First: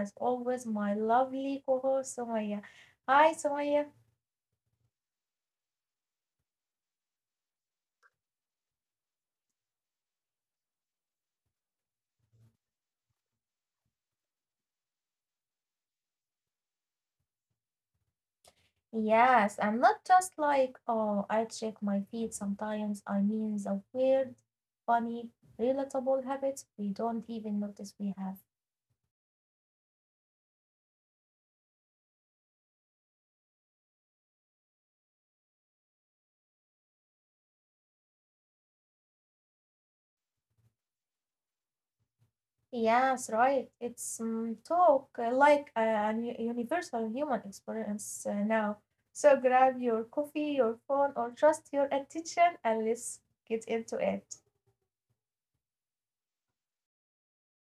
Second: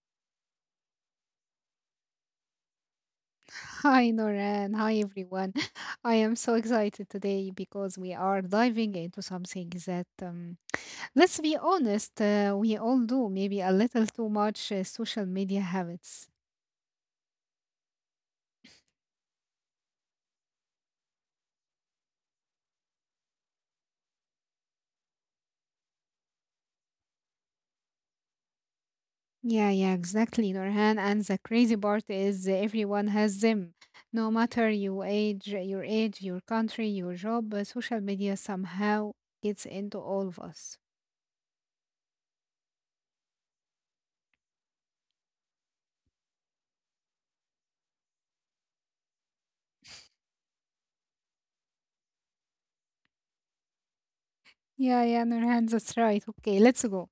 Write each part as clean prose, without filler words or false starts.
as always my lovely co-host Sumaya. Hi Sumaya. Hi Noran, hi everyone. I am so excited today because we are diving into something that, let's be honest, we all do, maybe a little too much social media habits. Yes, I'm not just like, oh, I check my feed sometimes. I mean the weird, funny, relatable habits we don't even notice we have. Yeah, yeah, exactly, Norhan. And the crazy part is everyone has them. No matter your age, your country, your job, social media somehow gets into all of us. Yes, right. It's talk like a universal human experience now. So grab your coffee, your phone, or just your attention and let's get into it. Yeah, yeah, Norhan, that's right. Okay, let's go.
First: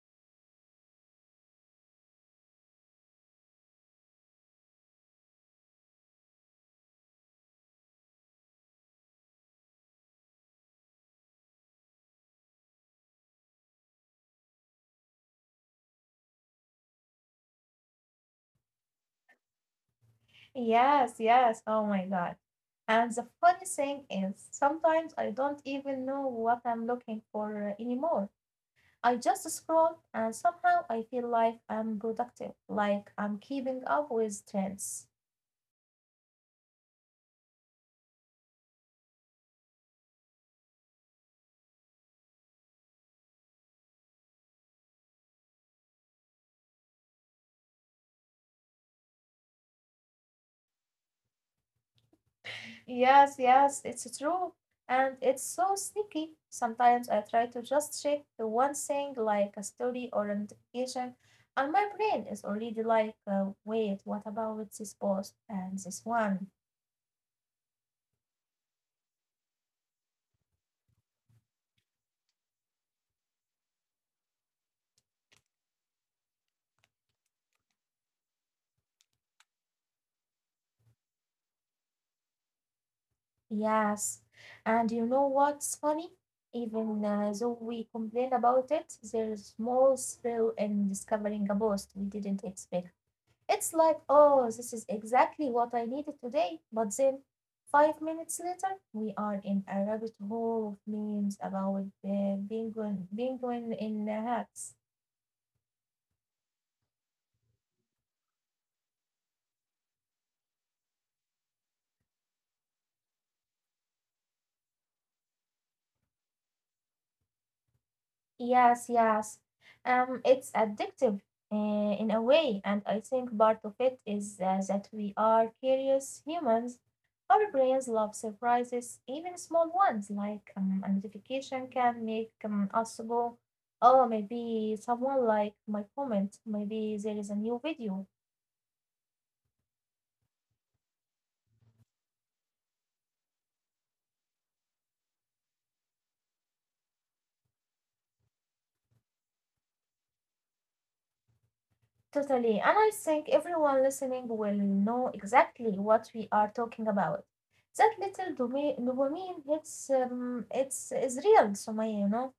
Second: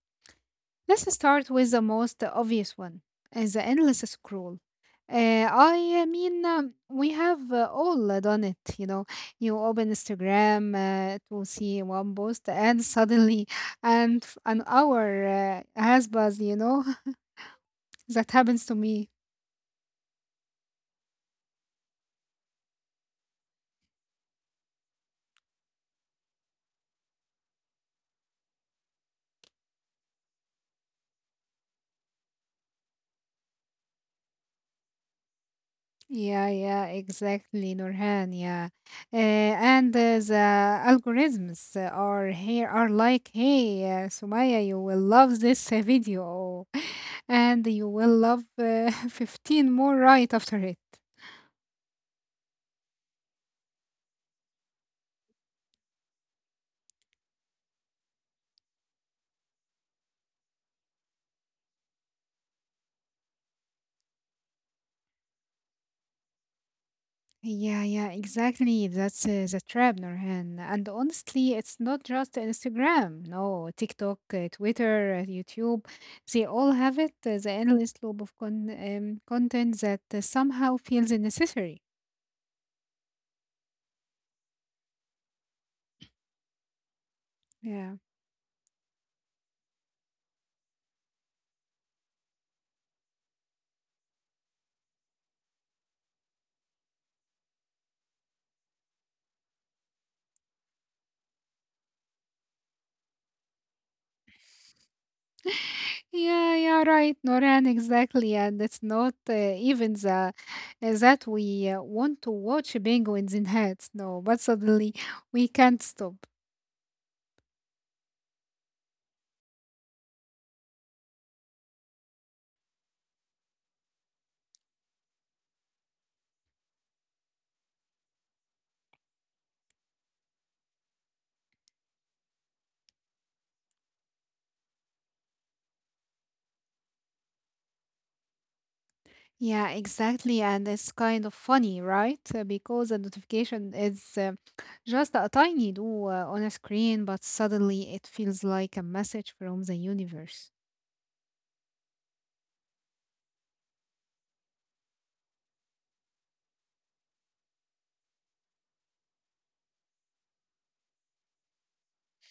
Let's start with the most obvious one, the endless scroll. We have all done it. You open Instagram to see one post, and an hour has passed. That happens to me. Yes, yes. Oh my God. And the funny thing is, sometimes I don't even know what I'm looking for anymore. I just scroll and somehow I feel like I'm productive, like I'm keeping up with trends. Yeah, yeah, exactly, Nurhan. Yeah, and The algorithms are here are like, hey, Sumaya, you will love this video, and you will love 15 more right after it. Yes, yes, it's true. And it's so sneaky. Sometimes I try to just check the one thing like a story or a notification, and my brain is already like, wait, what about this post and this one? Yeah, yeah, exactly. That's the trap, Nurhan. And honestly, it's not just Instagram. No, TikTok, Twitter, YouTube, they all have it. The endless loop of content that somehow feels necessary. Yes. And you know what's funny? Even though we Yeah. complain about it, there's small thrill in discovering a post we didn't expect. It's like, oh, this is exactly what I needed today. But then, 5 minutes later, we are in a rabbit hole of memes about the penguin in hats. Yeah, yeah, right, Noran, exactly. And it's not even the that we want to watch penguins in hats. No, but suddenly we can't stop. Yes, yes. It's addictive in a way, and I think part of it is that we are curious humans. Our brains love surprises, even small ones like a notification can make us go, oh, maybe someone liked my comment, maybe there is a new video. Yeah, exactly. And it's kind of funny, right? Because the notification is just a tiny do on a screen, but suddenly it feels like a message from the universe. Totally. And I think everyone listening will know exactly what we are talking about. That little dopamine hits, it's is real, Sumaya, you know?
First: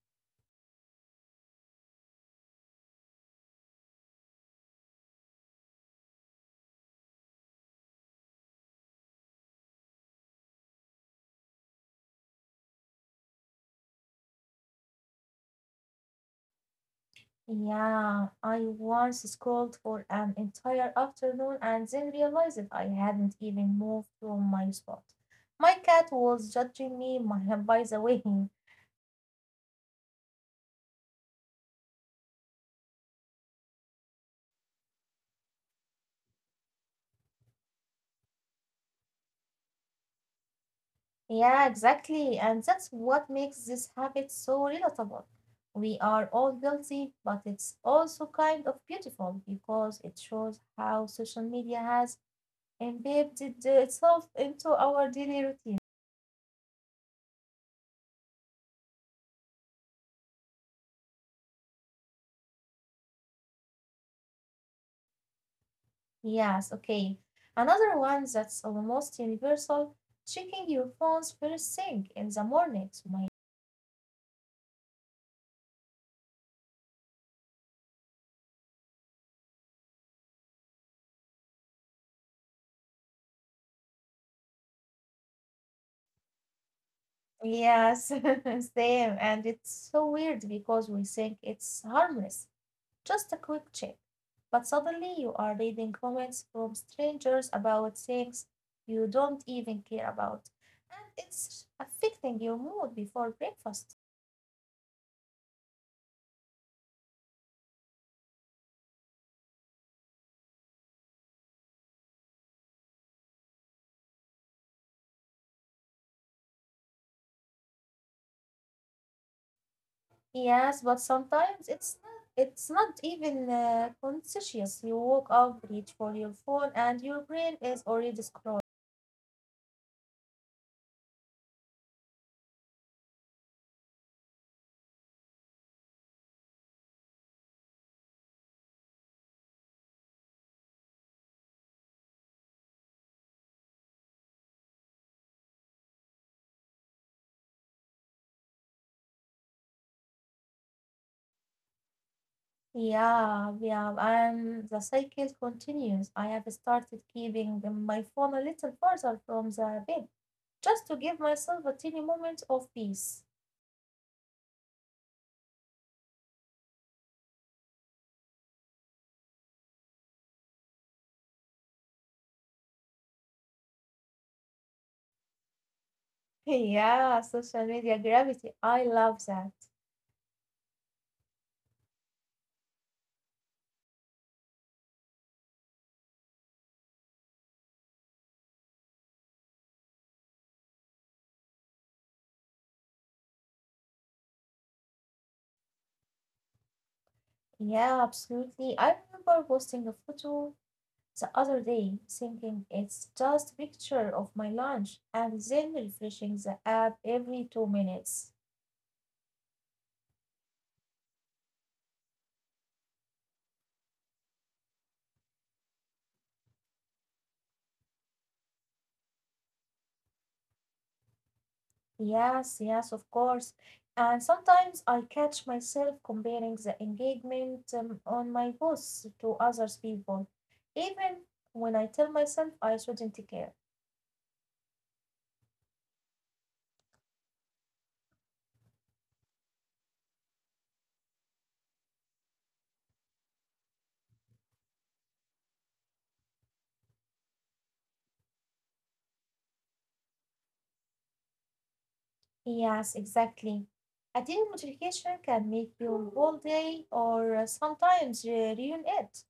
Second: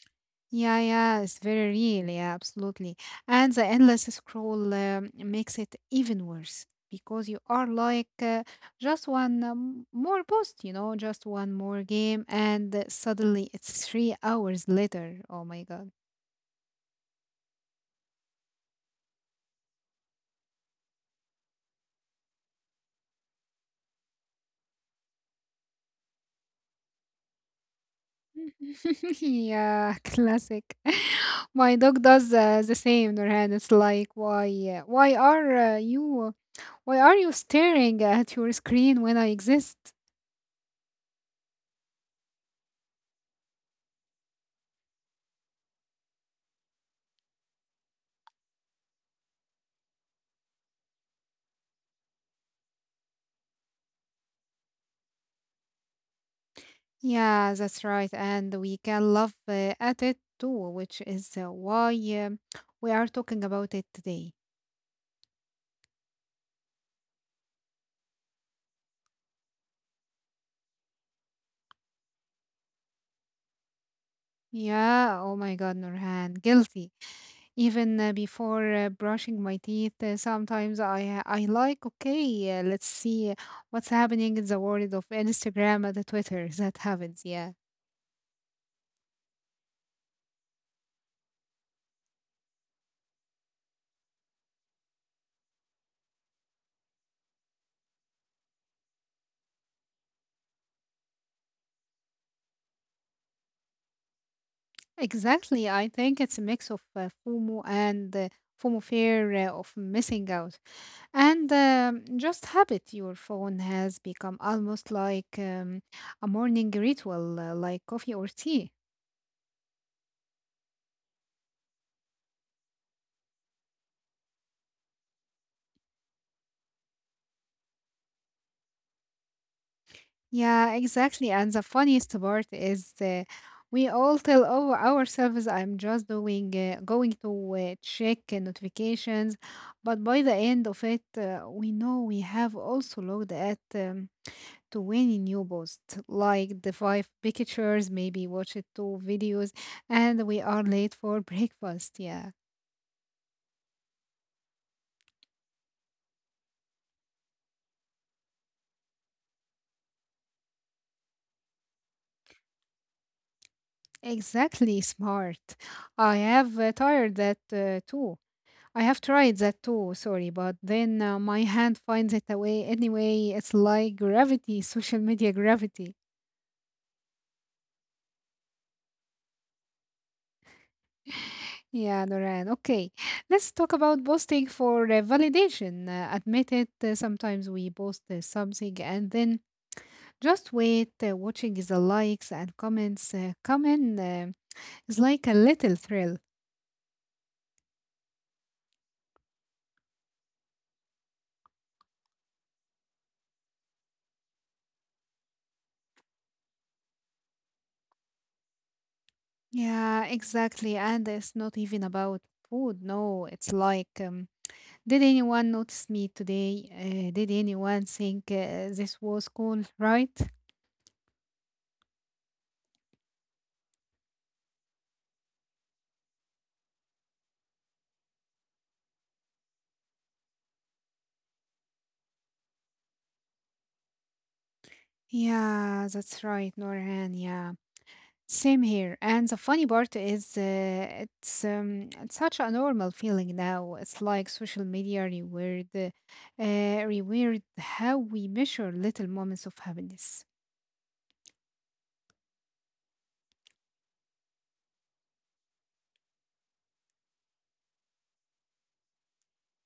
Yeah, yeah, it's very real. Yeah, absolutely. And the endless scroll makes it even worse because you are like just one more post, you know, just one more game, and suddenly it's three hours later. Oh my God. Yeah, I once scrolled for an entire afternoon and then realized I hadn't even moved from my spot. My cat was judging me my, by the way. Yeah, classic. My dog does the same, Nurhan. It's like, why are why are you staring at your screen when I exist? Yeah, exactly. And that's what makes this habit so relatable. We are all guilty, but it's also kind of beautiful because it shows how social media has embedded itself into our daily routine. Yeah, that's right. And we can love at it too, which is why um, we are talking about it today. Yes, okay. Another one that's almost universal, checking your phones first thing in the morning. So my Yeah, oh my God, Nurhan, guilty. Even before brushing my teeth, sometimes I like, okay, let's see what's happening in the world of Instagram and the Twitter. That happens, yeah. yes, same. And it's so weird because we think it's harmless. Just a quick check. But suddenly you are reading comments from strangers about things you don't even care about, and it's affecting your mood before breakfast. Exactly. I think it's a mix of FOMO, fear of missing out. And just habit, your phone has become almost like a morning ritual, like coffee or tea. Yes, but sometimes it's not even conscious. You woke up, reach for your phone, and your brain is already scrolling. Yeah, exactly. And the funniest part is we all tell ourselves, I'm just going to check notifications. But by the end of it, we know we have also looked at to any new post, like the five pictures, maybe watch it two videos, and we are late for breakfast. Yeah. Yeah, yeah, and the cycle continues. I have started keeping my phone a little further from the bed just to give myself a tiny moment of peace. Exactly, smart. I have tried that too, sorry, but then my hand finds it away anyway. It's like gravity, social media gravity. Yeah, social media gravity. I love that. Yeah, Noran. Okay, let's talk about posting for validation. Admit it, sometimes we post something and then just wait, watching the likes and comments come in. It's like a little thrill. Yeah, absolutely. I remember posting a photo the other day thinking it's just a picture of my lunch and then refreshing the app every 2 minutes. Yeah, exactly. And it's not even about food. No, it's like, did anyone notice me today? Did anyone think this was cool, right? Yes, yes, of course. And sometimes I catch myself comparing the engagement on my posts to others people, even when I tell myself I shouldn't care. Yeah, that's right, Norhan. Yeah, same here. And the funny part is, it's such a normal feeling now. It's like social reward how we measure little moments of happiness. Yes, exactly. Attending notification can make your whole day or sometimes ruin it.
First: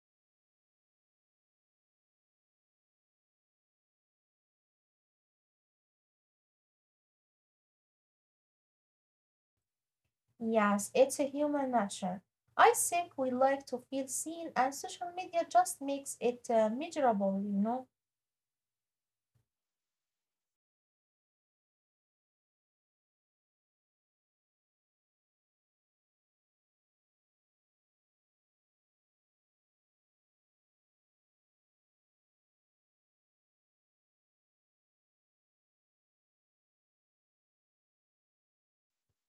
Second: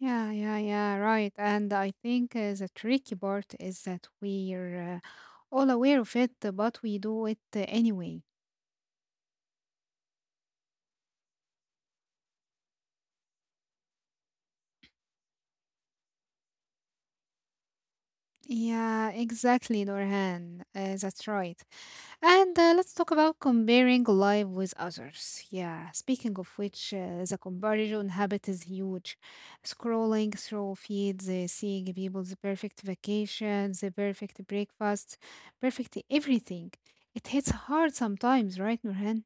Yeah, yeah, yeah, right. And I think the tricky part is that we're all aware of it, but we do it anyway. Yes, it's a human nature. I think we like to feel seen, and social media just makes it miserable, you know? Yeah, exactly, Norhan. That's right. And let's talk about comparing life with others. Yeah, speaking of which, the comparison habit is huge. Scrolling through feeds, seeing people's perfect vacations, the perfect breakfasts, perfect everything. It hits hard sometimes, right, Norhan?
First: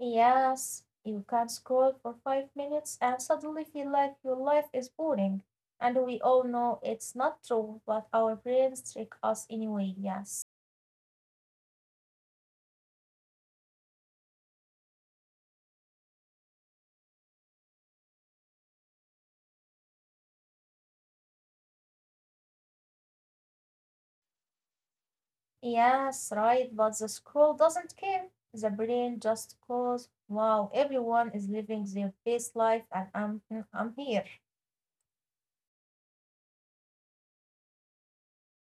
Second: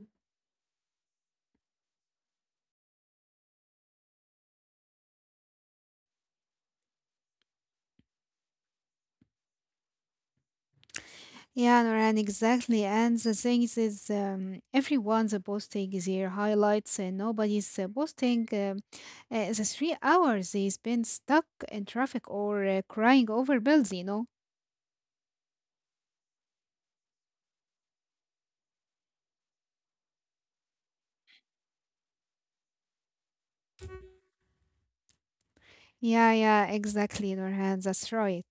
Yes, you can scroll for 5 minutes and suddenly feel like your life is boring. And we all know it's not true, but our brains trick us anyway, yes. Yeah, Noran, exactly. And the thing is, everyone's posting their highlights, and nobody's posting the three hours they spend stuck in traffic or crying over bills, you know? Yes, right, but the scroll doesn't care. The brain just goes, wow, everyone is living their best life and I'm here. Yeah, yeah, exactly, Noran, that's right.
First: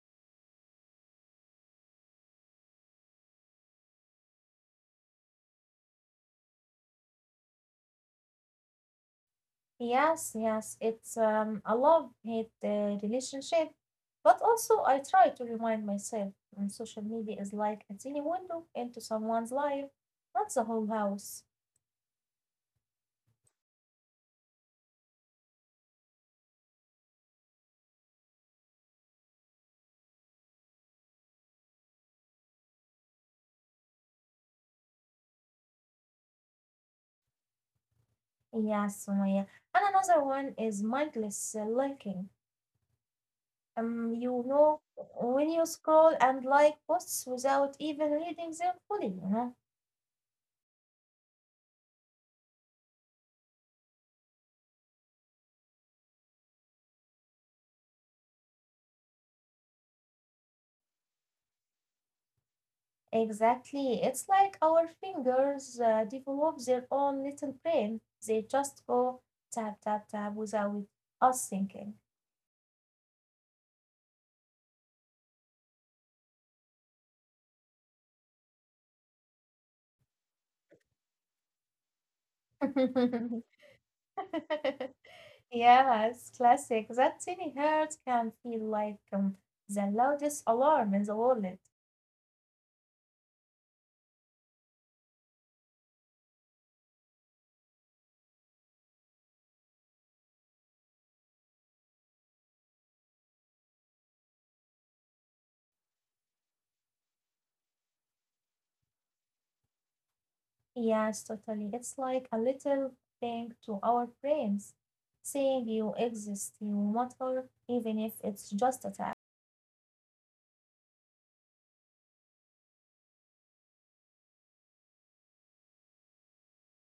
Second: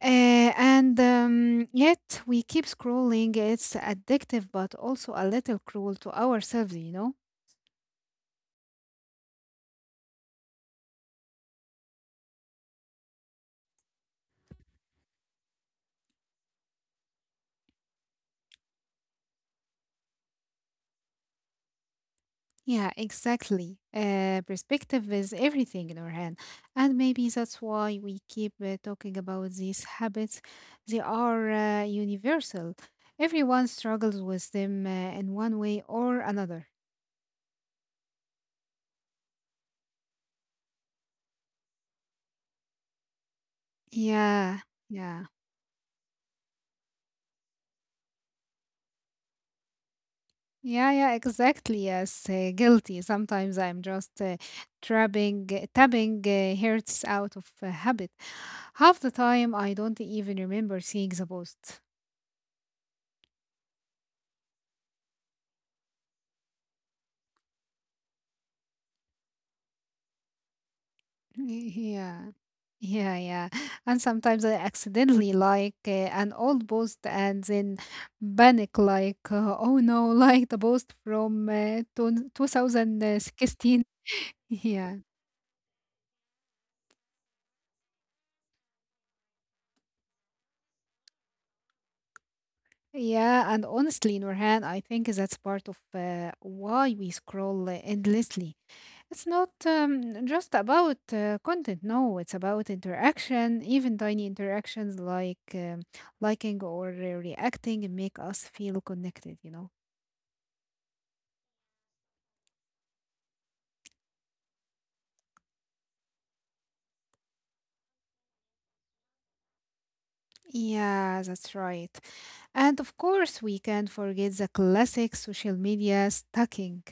And Yet we keep scrolling. It's addictive, but also a little cruel to ourselves, you know? Yes, yes, it's a love-hate relationship. But also, I try to remind myself social media is like a tiny window into someone's life, not the whole house. Yeah, exactly. Perspective is everything, Nurhan. And maybe that's why we keep talking about these habits. They are universal. Everyone struggles with them in one way or another. Yes, Sumaya. And another one is mindless liking. You Yeah, know, yeah. when you scroll and like posts without even reading them fully, Yeah, yeah, exactly. Yes, guilty. Sometimes I'm just tapping hurts out of habit. Half the time, I don't even remember seeing the post. Exactly. It's like our fingers develop their own little brain. They just go tap, tap, tap without us thinking. Yeah. Yeah, yeah. And sometimes I accidentally like an old post and then panic like, oh no, like the post from 2016. Yeah. Yeah, it's classic. That tiny hurt can feel like the loudest alarm in the world. Yeah, and honestly, Nurhan, I think that's part of why we scroll endlessly. It's not just about content. No, it's about interaction. Even tiny interactions like liking or reacting make us feel connected, you know? Yes, totally. It's like a little thing to our brains saying you exist, you matter, even if it's just a tap. Yeah, that's right. And of course, we can't forget the classic social media stalking.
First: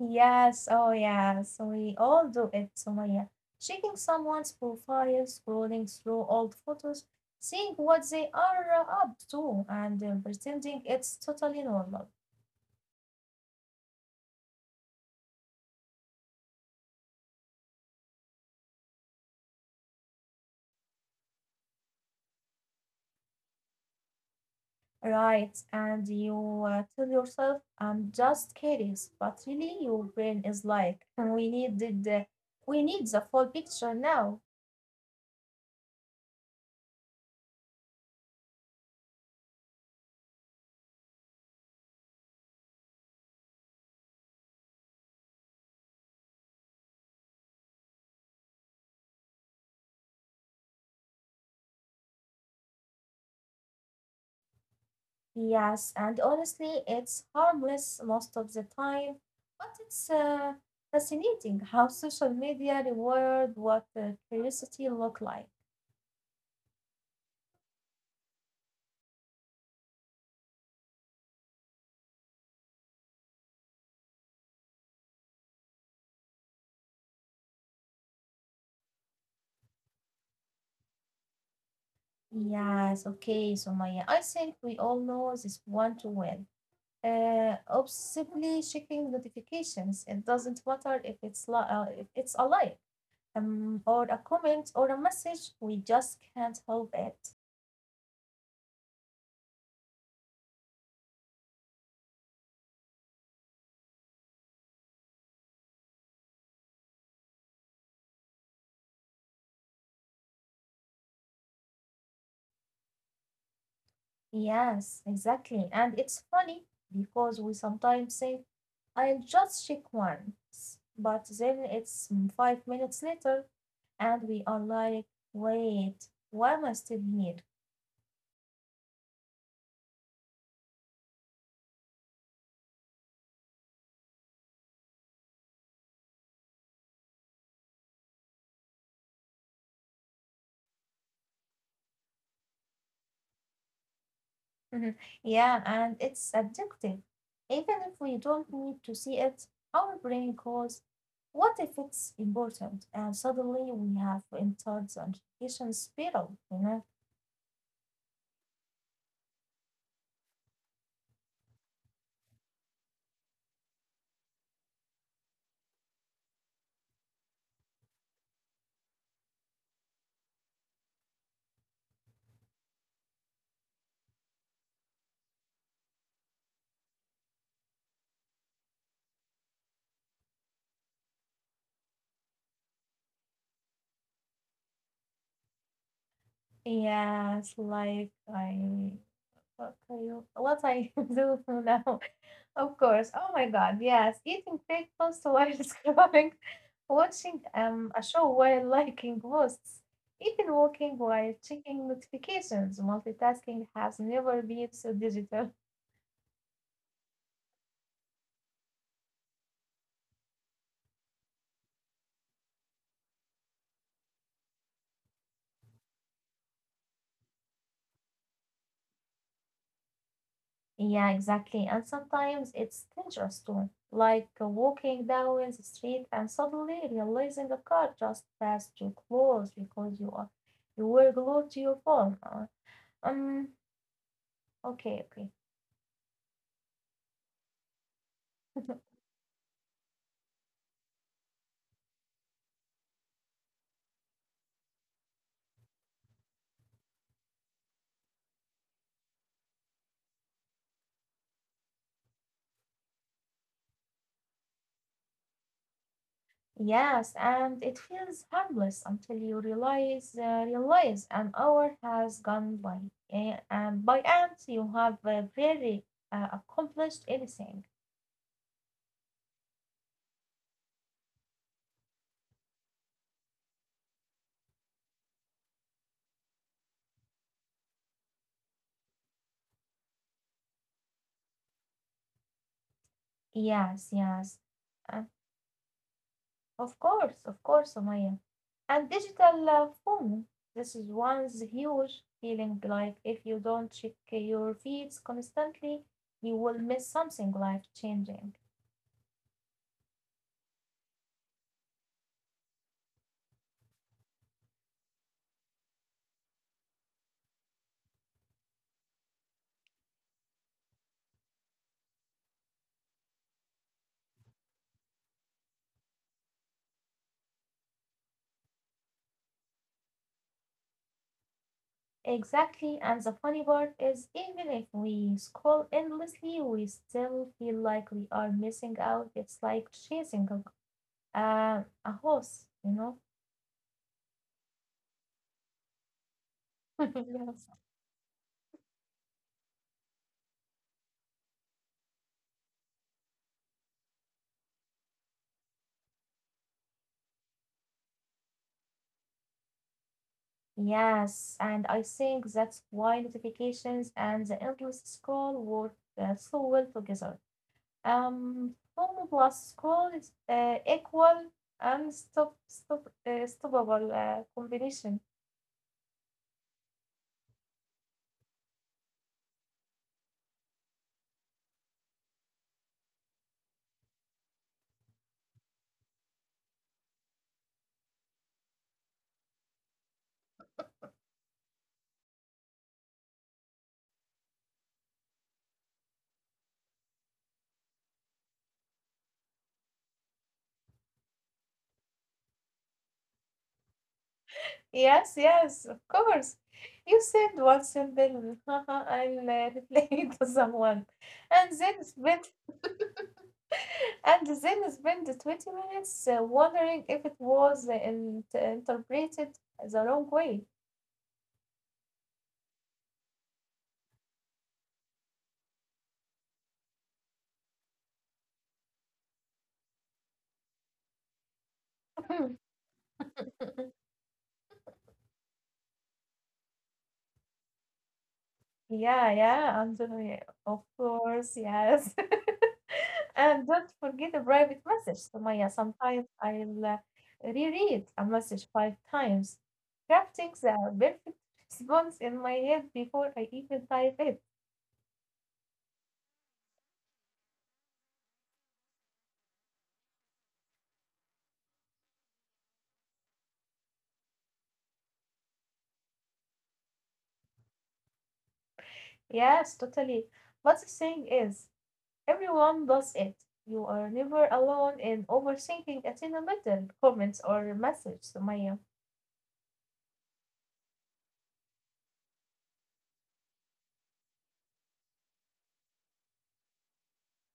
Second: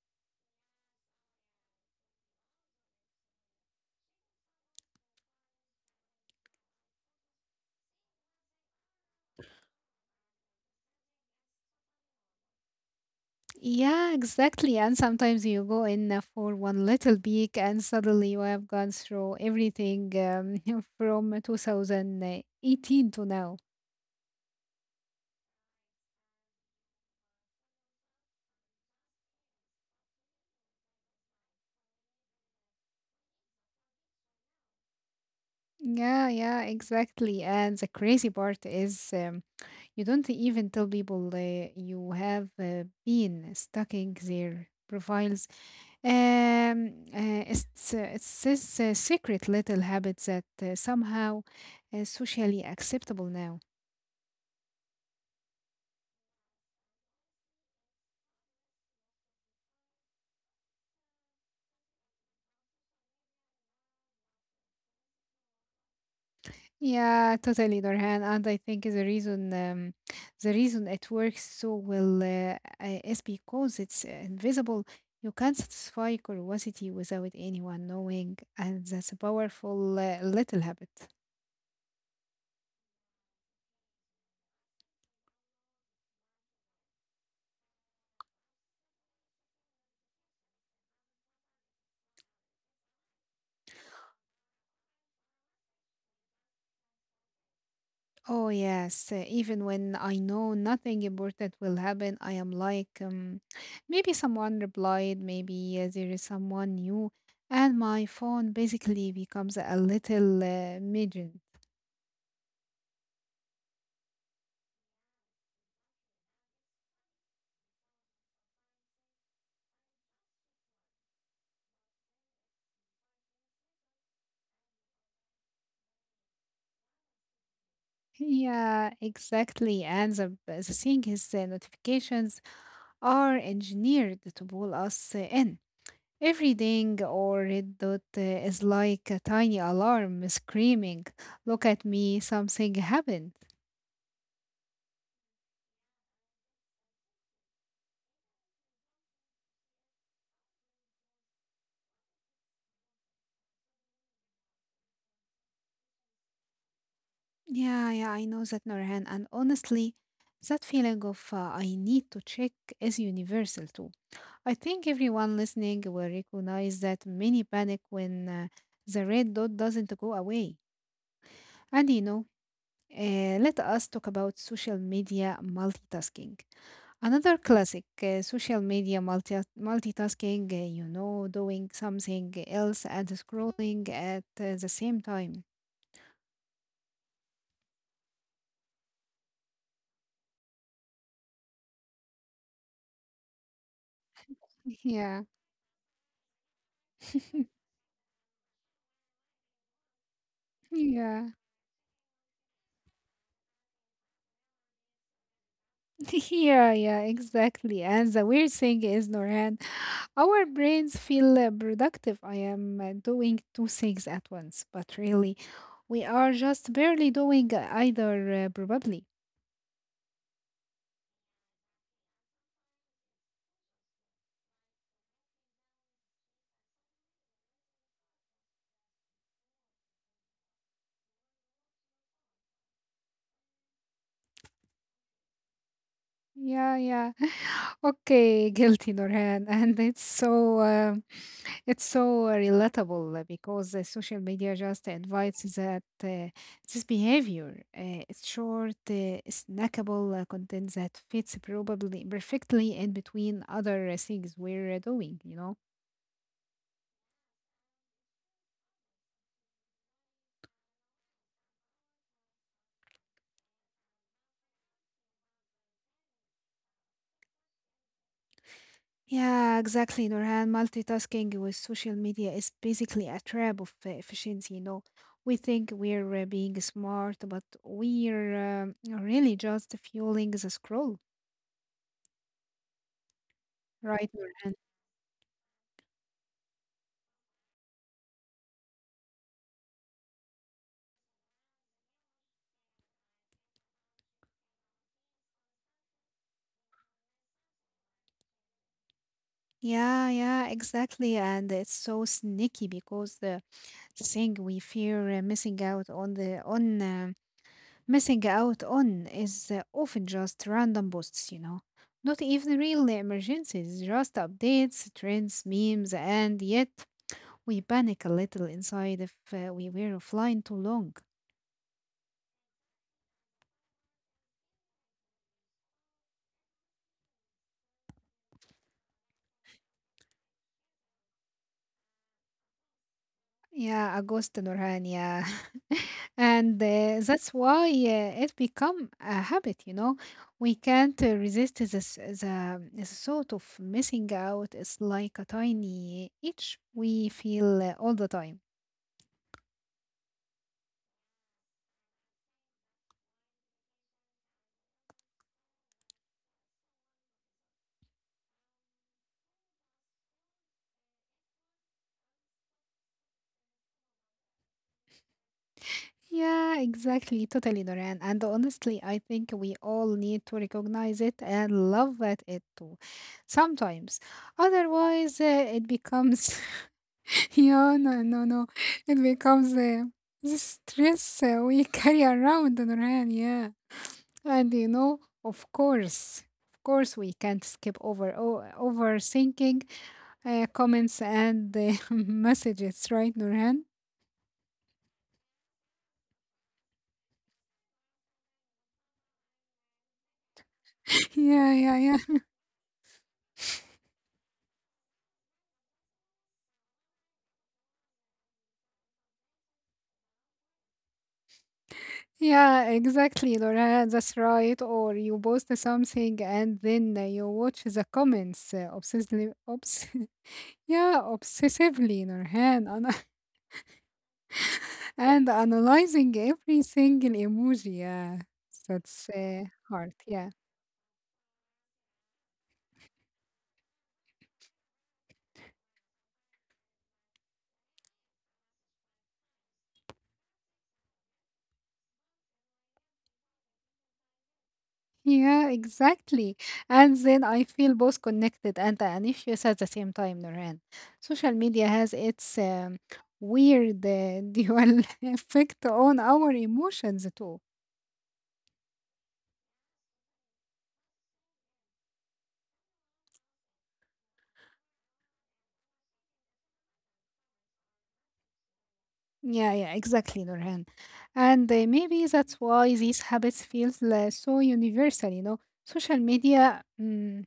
Yes, oh yes, we all do it, Sumaya. Checking someone's profile, scrolling through old photos, seeing what they are up to, and pretending it's totally normal. Yeah, exactly. And sometimes you go in for one little peek, and suddenly you have gone through everything from 2018 to now. Right, and you tell yourself, I'm just curious, but really your brain is like, we need the full picture now. Yeah, yeah, exactly. And the crazy part is you don't even tell people you have been stalking their profiles. It's this secret little habit that somehow socially acceptable now. Yes, and honestly, it's harmless most of the time, but it's fascinating how social media reward what curiosity look like. Yeah, totally, Dorhan. And I think the reason it works so well is because it's invisible. You can satisfy curiosity without anyone knowing, and that's a powerful little habit. Yes, okay, so Maya, I think we all know this one too well. Obsessively checking notifications. It doesn't matter if if it's a like or a comment or a message. We just can't help it. Oh yes, even when I know nothing important will happen, I am like, maybe someone replied, maybe there is someone new, and my phone basically becomes a little midget. Yes, exactly. And it's funny because we sometimes say, "I'll just check once," but then it's 5 minutes later, and we are like, "Wait, why am I still here?" Yeah, exactly. And the thing is, the notifications are engineered to pull us in. Every ding or red dot is like a tiny alarm screaming, look at me, something happened. Mhm. Yeah, and it's addictive. Even if we don't need to see it, our brain goes, what if it's important? And suddenly we have entered the education spiral, you know? Yeah, yeah, I know that, Norhan. And honestly, that feeling of I need to check is universal too. I think everyone listening will recognize that many panic when the red dot doesn't go away. And you know, uh, let us talk about social media multitasking. Another classic social media multitasking, you know, doing something else and scrolling at the same time. Yes, like I What I What I do now? Of course. Oh my God. Yes. Eating Yeah. breakfast while scrolling, watching a show while liking posts, even walking while Yeah. checking notifications. Multitasking has never been so digital. Yeah, yeah, exactly. And the weird thing is, Norhan, our brains feel productive. I am doing two things at once, but really, we are just barely doing either, probably. Yeah, exactly. And sometimes it's dangerous too. Like walking down the street and suddenly realizing a car just passed you close because you were glued to your phone. Um. Okay. Okay. Yeah, yeah. Okay, guilty, Norhan, and it's so relatable because social media just invites that this behavior. It's short, snackable content that fits probably perfectly in between other things we're doing. You know? Yes, and it feels harmless until you realize an hour has gone by, and you have very accomplished anything. Yeah, exactly, Norhan. Multitasking with social media is basically a trap of efficiency. You know, we think we're being smart, but we're really just fueling the scroll. Yes, Right, yes, Nurhan. uh, of course, Omaya. And digital phone, this is one's huge feeling. Like if you don't check your feeds constantly, you will miss something life changing. Yeah, yeah, exactly. And it's so sneaky because the thing we fear missing out on the on missing out on is often just random posts, you know. Not even real emergencies, just updates, trends, memes, and yet we panic a little inside if we were offline too long. Exactly, and the funny part is even if we scroll endlessly, we still feel like we are missing out. It's like chasing a horse, you know? Yeah, Augusto Nurhan, yeah. And that's Yes. why it become a habit, you know. We can't resist the thought of missing out. It's like a tiny itch we feel all the time. Yes, and I think that's why notifications and the endless scroll work so well together. Phone plus scroll is equal and stoppable combination. Yeah, exactly. Totally, Noran. And honestly, I think we all need to recognize it and love at it too. Sometimes. Otherwise, it becomes. Yeah, no, no, no. It becomes the stress we carry around, Noran. Yeah. And you know, of course, we can't skip over overthinking comments and messages, right, Noran? Yes, yes, of course. You send one simple, I'll reply to someone, and Yeah, then yeah, spend yeah. and then spend 20 minutes wondering if it was interpreted the wrong way. Yeah, exactly, Laura. That's right. Or you post something and then you watch the comments obsessively, obs yeah, obsessively, Nurhan, and analyzing every single emoji. Yeah, Yeah, that's yeah, hard. Antonio, Yeah. of course, yes. And don't forget the private message, Sumaya. Sometimes I'll reread a message five times, crafting the perfect response in my head before I even type it. Yeah, exactly. And then I feel both connected and anxious at the same time, Nurhan. Social media has its weird dual effect on our emotions too. Yes, totally. But the thing is, everyone does it. You are never alone in overthinking a single little comments or message, Sumaya. Yeah, yeah, exactly, Nurhan. And maybe that's why these habits feel so universal, you know. Social media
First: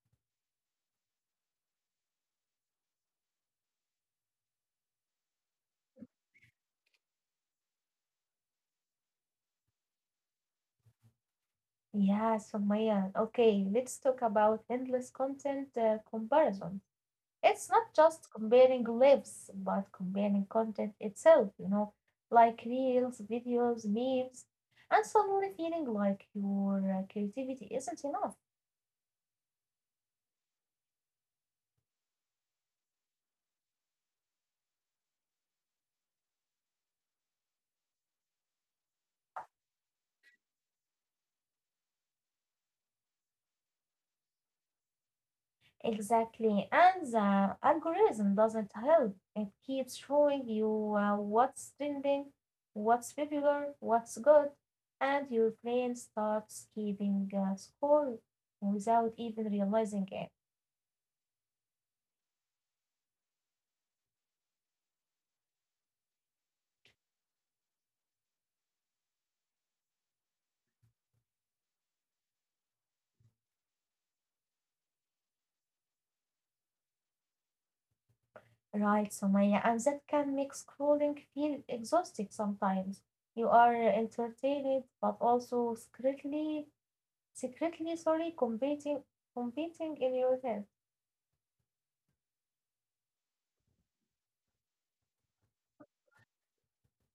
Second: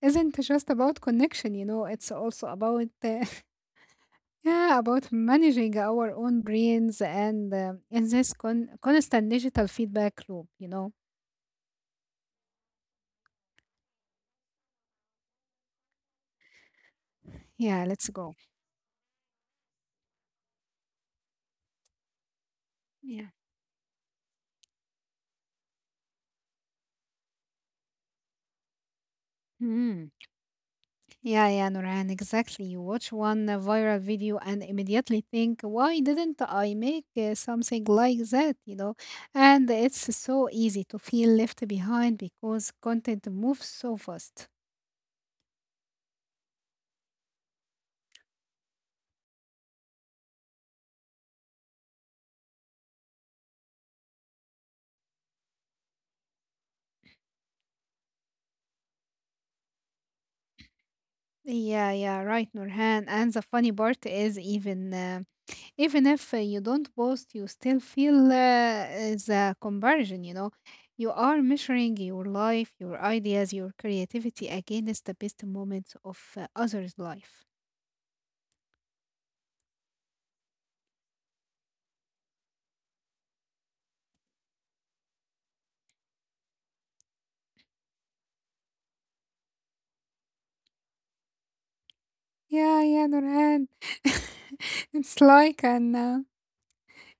isn't just about connection, you know, it's also about yeah, about managing our own brains and in this constant digital feedback loop, you know. Yeah, Sumaya. Okay, let's talk about endless content comparison. It's Yeah, not let's just go. comparing lives, but comparing content itself, you know, like reels, Yeah. videos, memes, and suddenly feeling like your creativity isn't enough. Yeah, yeah, Nurhan, exactly. You watch one viral video and immediately think, why didn't I make something like that? And it's so easy to feel left behind because content moves so fast. Exactly. And the algorithm doesn't help. It keeps showing you what's trending, what's popular, what's good, and your brain starts keeping score without even realizing it. Yeah, yeah, right, Nurhan. And the funny part is, even if you don't post, you still feel the comparison. You know, you are measuring your life, your ideas, your creativity against the best moments of others' life. Right, Sumaya, and that can make scrolling feel exhausting sometimes. You are entertained, but also secretly competing in your head. Yeah, yeah, Nurhan. it's like an uh,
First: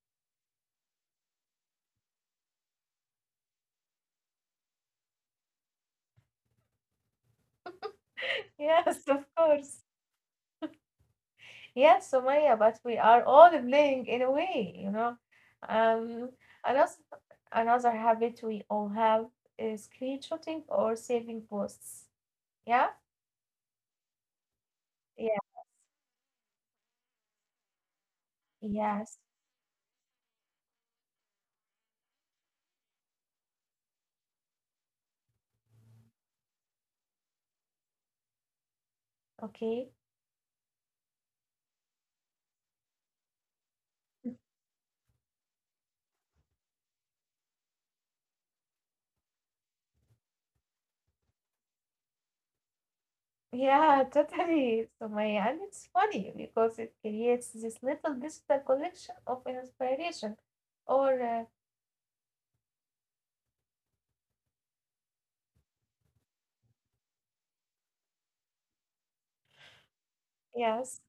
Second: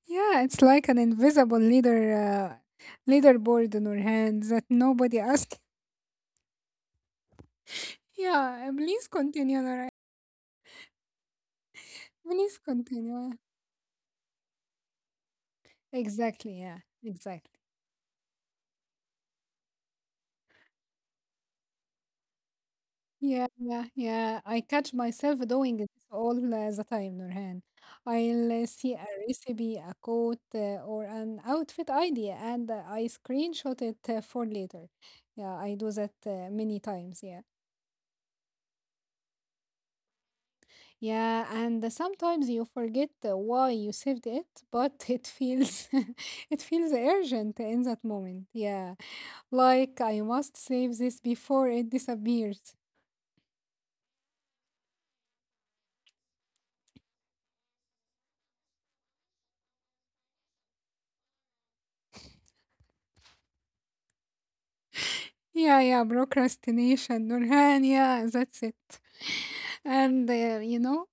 yeah, it's like an invisible leaderboard, Nurhan, that nobody asks. Yeah, Yes, please of continue, course. Nurhan. Yes, Please Sumaya, but we are continue. all playing in a way, you know. Um, Exactly. Yeah. another Exactly. Another habit we all have is screenshotting or saving posts. Yeah, Yeah, yeah, yeah. I catch yeah, myself doing this all the time, Nurhan. I'll see a yes. recipe, a quote, or an outfit idea, and I screenshot it for later. Yeah, I do that many times. Yeah. Okay. Yeah, and sometimes you forget why you saved it, but it feels it feels urgent in that moment. Yeah. Like I must save this before it disappears. Yeah, totally, Sumaya. And it's funny because it creates this little digital collection of inspiration. Or, Yeah, yeah, procrastination, Nurhan, yeah, that's it. And you yes, know,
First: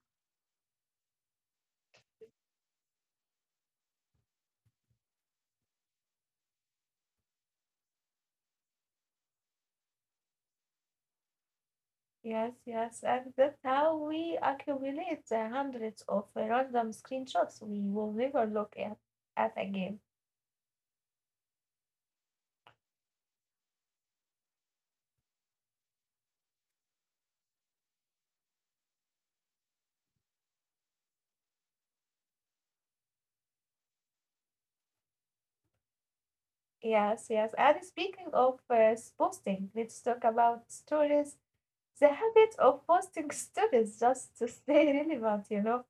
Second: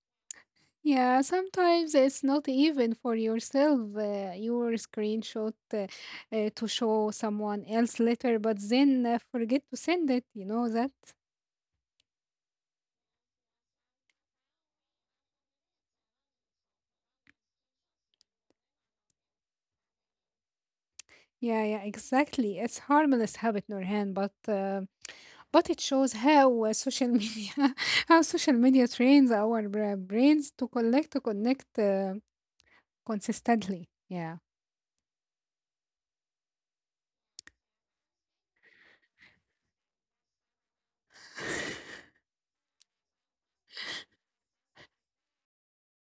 yeah, sometimes it's not even for yourself, your screenshot to show someone else later, but then forget to send it, you know that? yes, yes. And that's how we accumulate hundreds of random screenshots we will never at again. Yeah, yeah, exactly. It's harmless habit, Nurhan, but it shows how social media, how social media trains our brains to collect, to connect consistently. Yeah, Yes, yes. And speaking of posting, let's talk about stories. The habit of posting stories just to stay relevant, you know.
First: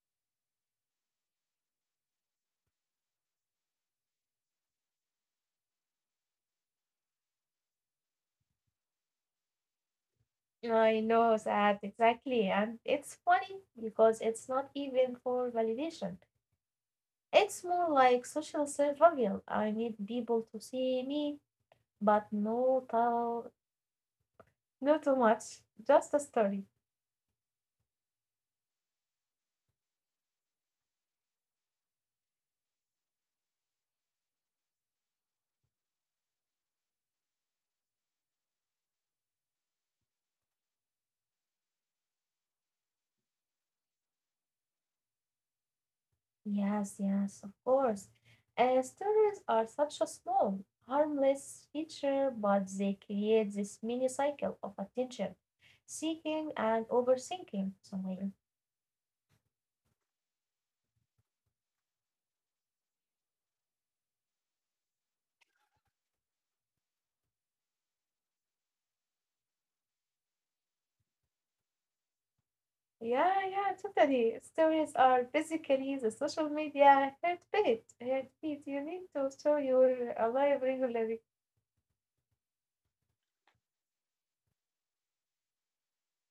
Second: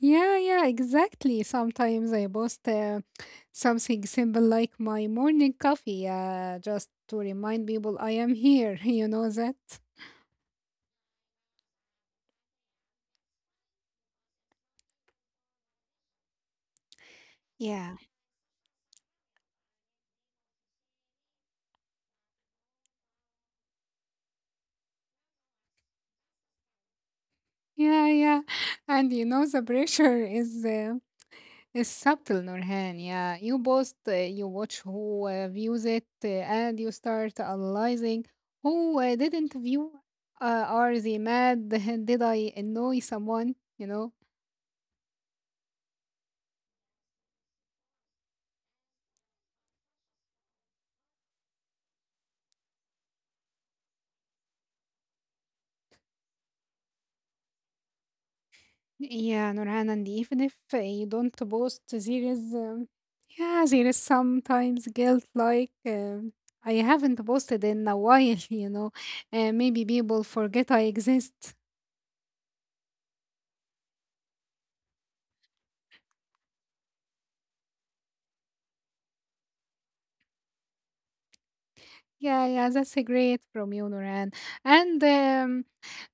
yeah, yeah, exactly. Sometimes I post something simple like my morning coffee, just to remind people I am here. You know that. I know, that exactly. And it's funny because it's not even for validation. It's more Yeah. like social survival. I need people to see me, but no tell, no too much, just a story. Yeah, yeah. And you know, the pressure is السبت لنورهان yeah you post you watch who views it and you start analyzing who didn't view are they mad did I annoy someone you know Yes, yes, of course. Stories are such a small, harmless feature, but they create this mini cycle of attention seeking and overthinking. So I yeah Nurhan and even if you don't post there is yeah there is sometimes guilt like I haven't posted in a while you know maybe people forget I exist. yeah, yeah, totally. Stories are basically the social media heartbeat. Heartbeat. You need to show you're alive regularly. Yeah, yeah, that's a great from you, Noran. And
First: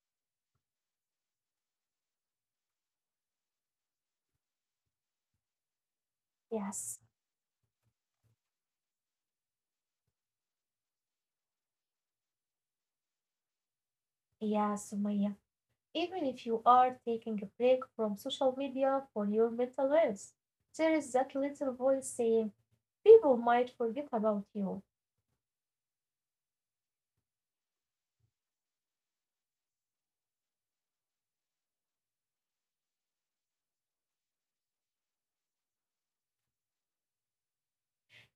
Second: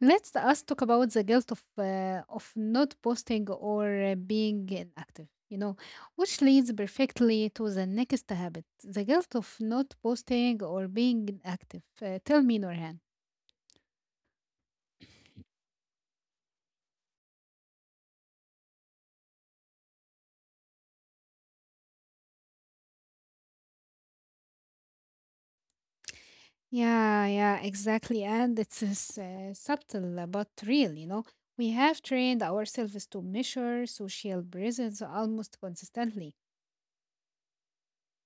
Let's us talk about the guilt of not posting or being inactive. You know, which leads Yes, perfectly to the next habit: the guilt of not posting or being inactive. Tell me, Noran. yes, Sumaya. Even if you are taking a break from social media for your mental health, there is that little voice saying, people might forget about you. Yeah, yeah, exactly. And it's subtle but real, you know. We have trained ourselves to measure social presence almost consistently.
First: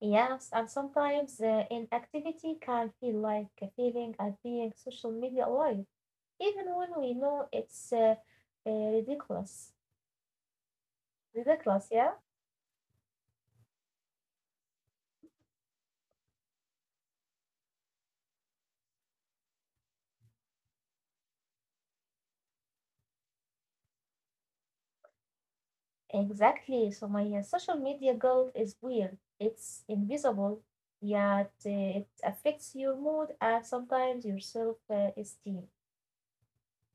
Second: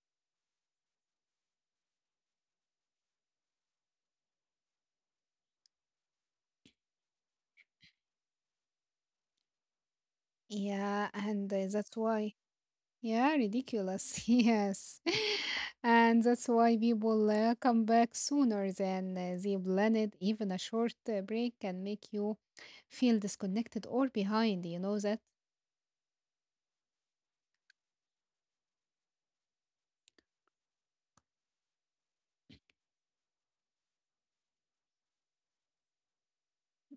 Yes, and sometimes inactivity can feel like a feeling of being social media alive, even when we know it's ridiculous. Yeah, With and the class, that's yeah? why. Yeah, ridiculous. Yes. And that's why people come back sooner than they planned. Even a short break can make you feel disconnected or behind, you know that? Exactly. So my social media guilt is weird. It's invisible, yet it affects your mood and sometimes your self-esteem.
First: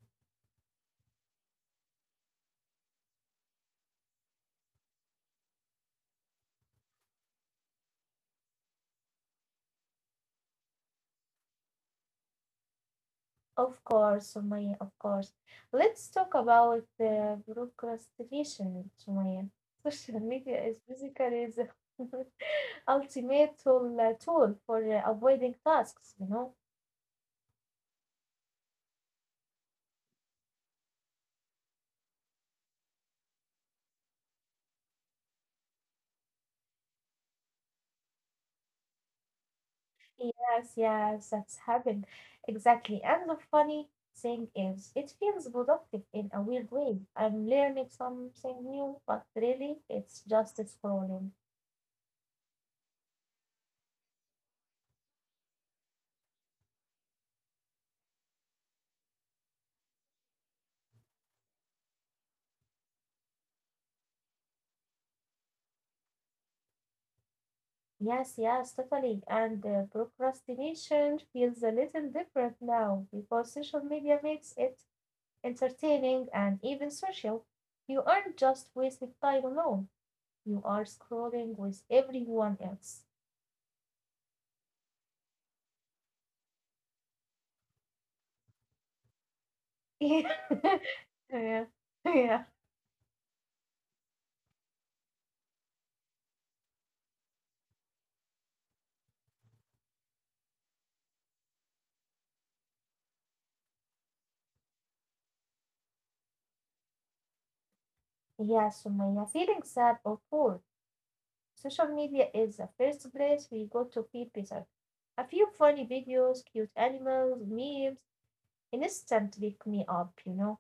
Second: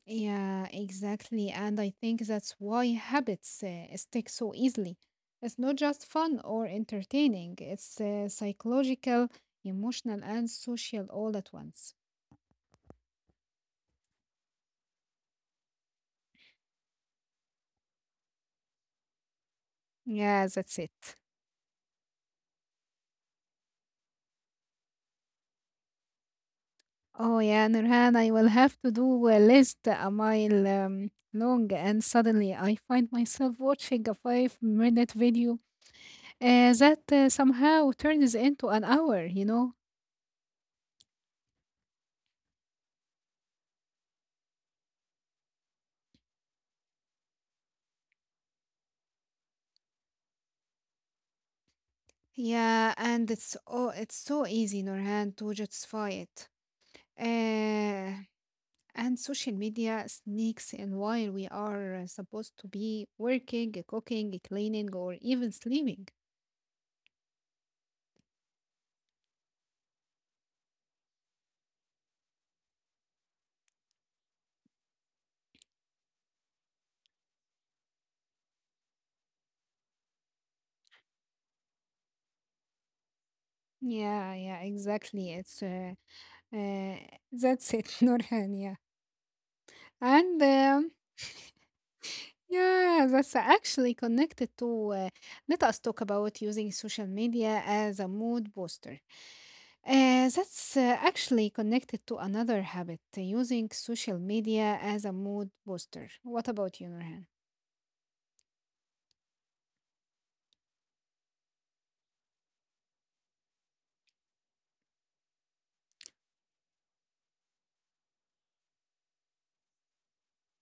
Yeah, exactly. And I think that's why habits stick so easily. It's not just fun or entertaining, it's psychological, emotional, and social all at once. Of course, Sumaya, of course. Let's talk about procrastination, Sumaya. Social Yeah, media that's is it. basically the ultimate tool for avoiding tasks, you know? Oh, yeah, Nurhan, I will have to do a list a mile long, and suddenly I find myself watching a 5 minute video that somehow turns into an hour, you know? Yes, yes, that's happened. Exactly. And the funny thing is, it feels productive in a weird way. I'm learning something new, but really, it's just scrolling. Yeah, and it's oh, it's so easy, Nurhan, to justify it. Uh, and social media sneaks in while we are supposed to be working, cooking, cleaning, or even sleeping. Yes, yes, totally. And procrastination feels a little different now because social media makes it entertaining and even social. You aren't just wasting time alone, you are scrolling with everyone else. Yeah, yeah, exactly. It's Uh, that's it, Nurhan. Yeah, and Yeah. Yeah. yeah, that's actually connected to. Let us talk about using social media as a mood booster. That's actually connected to another habit, using social media as a mood booster. What about you, Nurhan? Yeah, Sumaya, feeling sad or poor. Social media is the first place we go to feel better. A few funny videos, cute animals, memes, instantly wake me up, you know.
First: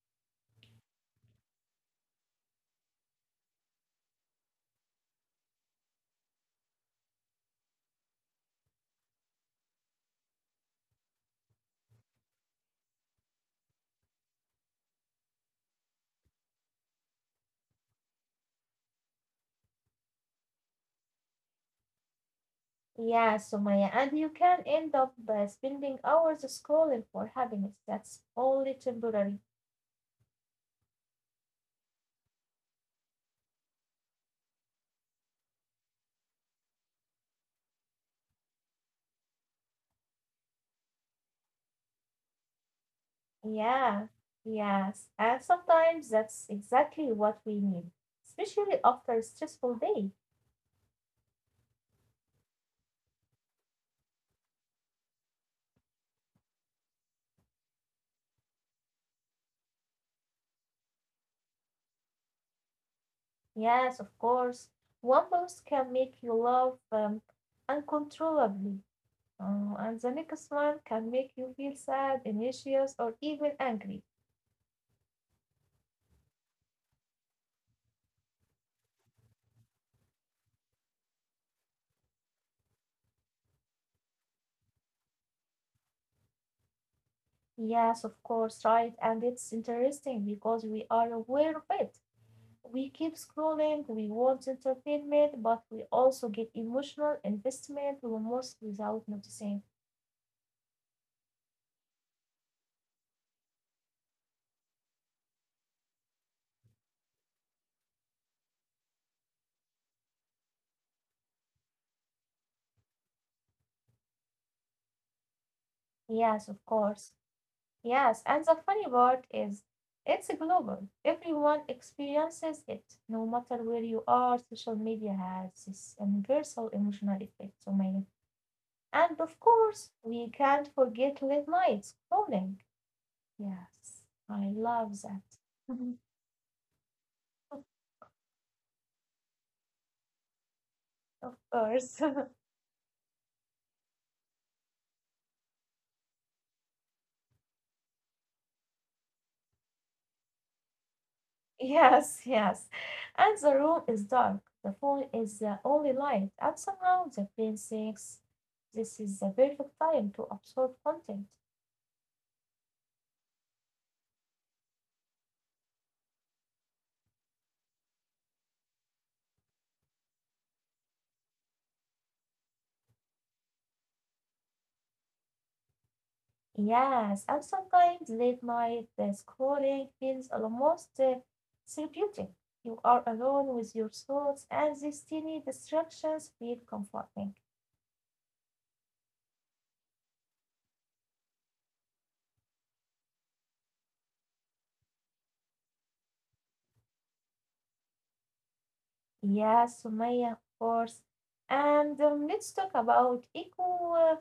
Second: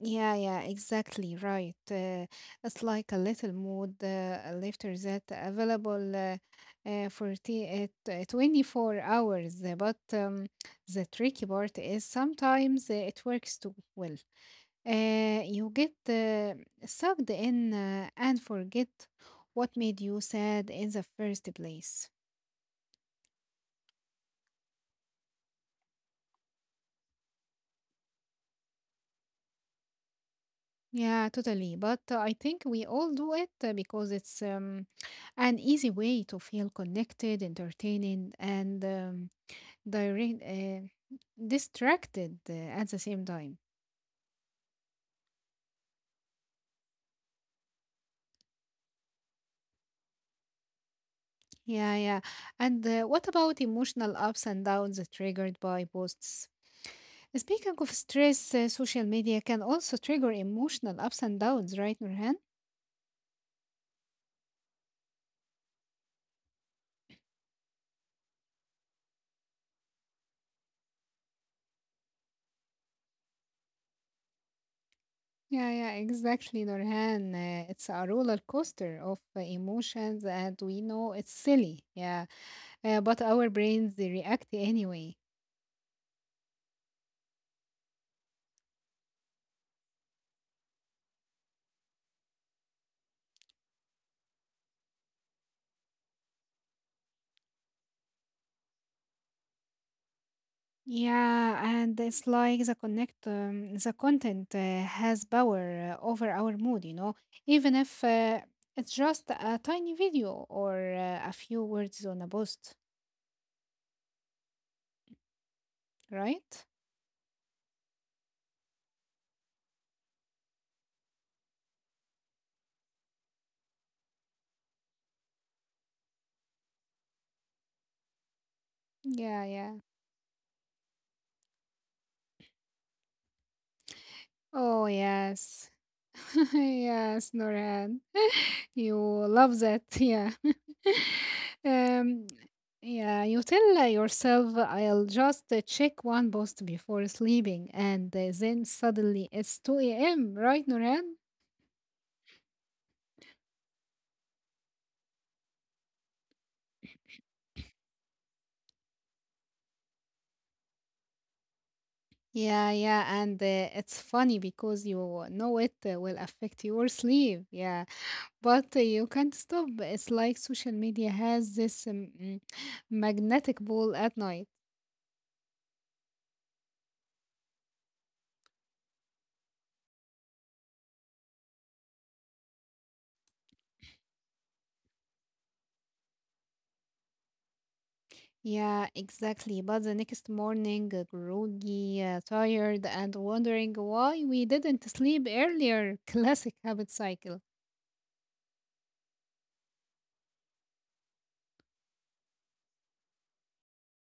Yeah, yeah, exactly right. It's like a little mood lifter that available for at 24 hours. But the tricky part is sometimes it works too well. You get sucked in and forget what made you sad in the first place. Yeah, Sumaya, and you can end up by spending hours scrolling for happiness. That's only temporary. Yeah, totally. But I think we all do it because it's an easy way to feel connected, entertaining, and direct, uh, distracted at the same time. Yeah, yes. And sometimes that's exactly what we need, especially after a stressful day. Yeah, yeah. And what about emotional ups and downs triggered by posts? Speaking of stress, social media can also trigger emotional ups and downs, right, Nurhan? Yes, of course. One post can make you laugh uncontrollably, and the next one can make you feel sad, anxious, or even angry. Yeah, yeah, exactly, Nurhan. It's a roller coaster of emotions, and we know it's silly, yeah, but our brains they react anyway. Yes, of course, right. And it's interesting because we are aware of it. We keep scrolling, we want entertainment, but we also get emotional investment, almost without noticing. Yeah, and it's like the content has power over our mood, you know, even if it's just a tiny video or a few words on a post, right? Yes, of course. Yes, and the funny part is it's global. Everyone experiences it, no matter where you are. Social media has this universal emotional effect on. And of Yeah, yeah. course, we can't forget late night scrolling. Yes, I Oh, love that. yes. Mhm. Yes, Noran. You love that, yeah. Of course. Um, yeah, you tell yourself, I'll just check one post before sleeping, and then suddenly it's 2 a.m., right, Noran? Yes, yes. And the room is dark. The phone is the only light. And somehow the brain thinks this is the perfect time to absorb content. Yeah, yeah, and it's funny because you know it will affect your sleep, yeah, but you can't stop. It's like social media has this magnetic ball at night. Yes, and sometimes late night the scrolling feels almost therapeutic. You are alone with your thoughts, and these tiny distractions feel comforting. Yeah, exactly. But the next morning, groggy, tired, and wondering why we didn't sleep earlier. Classic habit cycle. Yes, Sumaya, of course. And let's talk about echo uh,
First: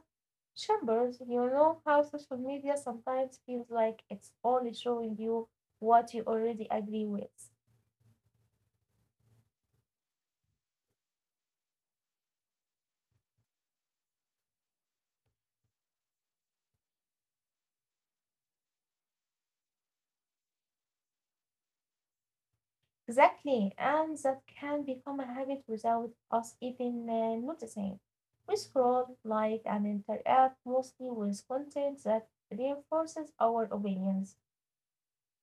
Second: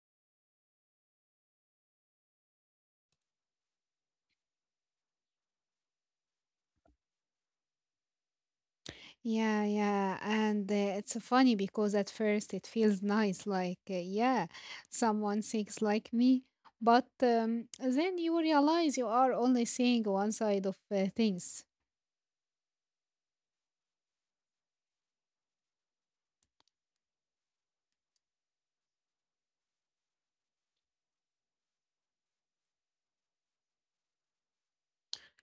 chambers. You know how social media sometimes feels like it's only showing you what you already agree with. Yeah, yeah. And it's funny because at first it feels nice, like, yeah, someone thinks like me. But then you realize you are only seeing one side of things. Exactly, and that can become a habit without us even noticing. We scroll, like, and interact mostly with content that reinforces our opinions.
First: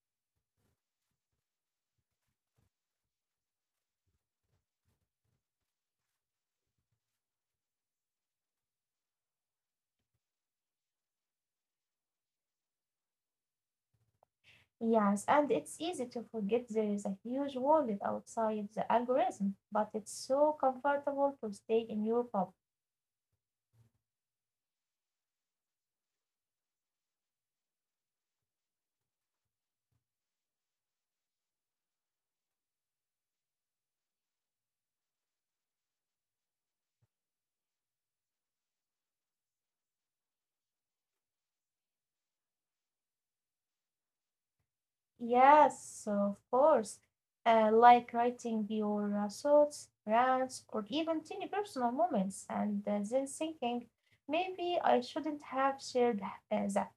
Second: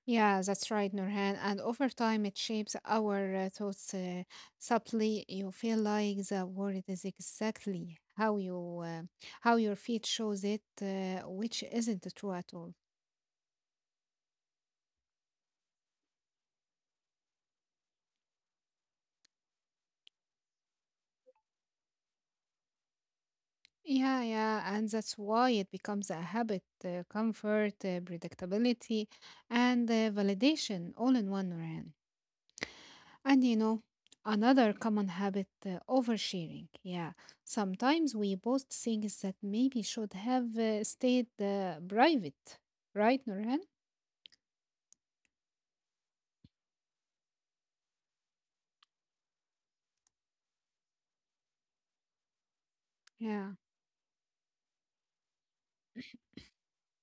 Yeah, that's right, Nurhan. And over time, it shapes our thoughts subtly. You feel like the world is exactly how you how your feed shows it, which isn't true at all. Yes, and it's easy to forget there is a huge world outside the algorithm, but it's so comfortable to stay in your bubble. Yeah, yeah, and that's why it becomes a habit, comfort, predictability, and validation all in one, Nurhan. And you know, another common habit oversharing. Yeah, sometimes we post things that maybe should have stayed private, right, Nurhan? Yes, of course. Like writing your thoughts, rants, or even tiny personal moments, and then Yeah, thinking, maybe I shouldn't have shared that.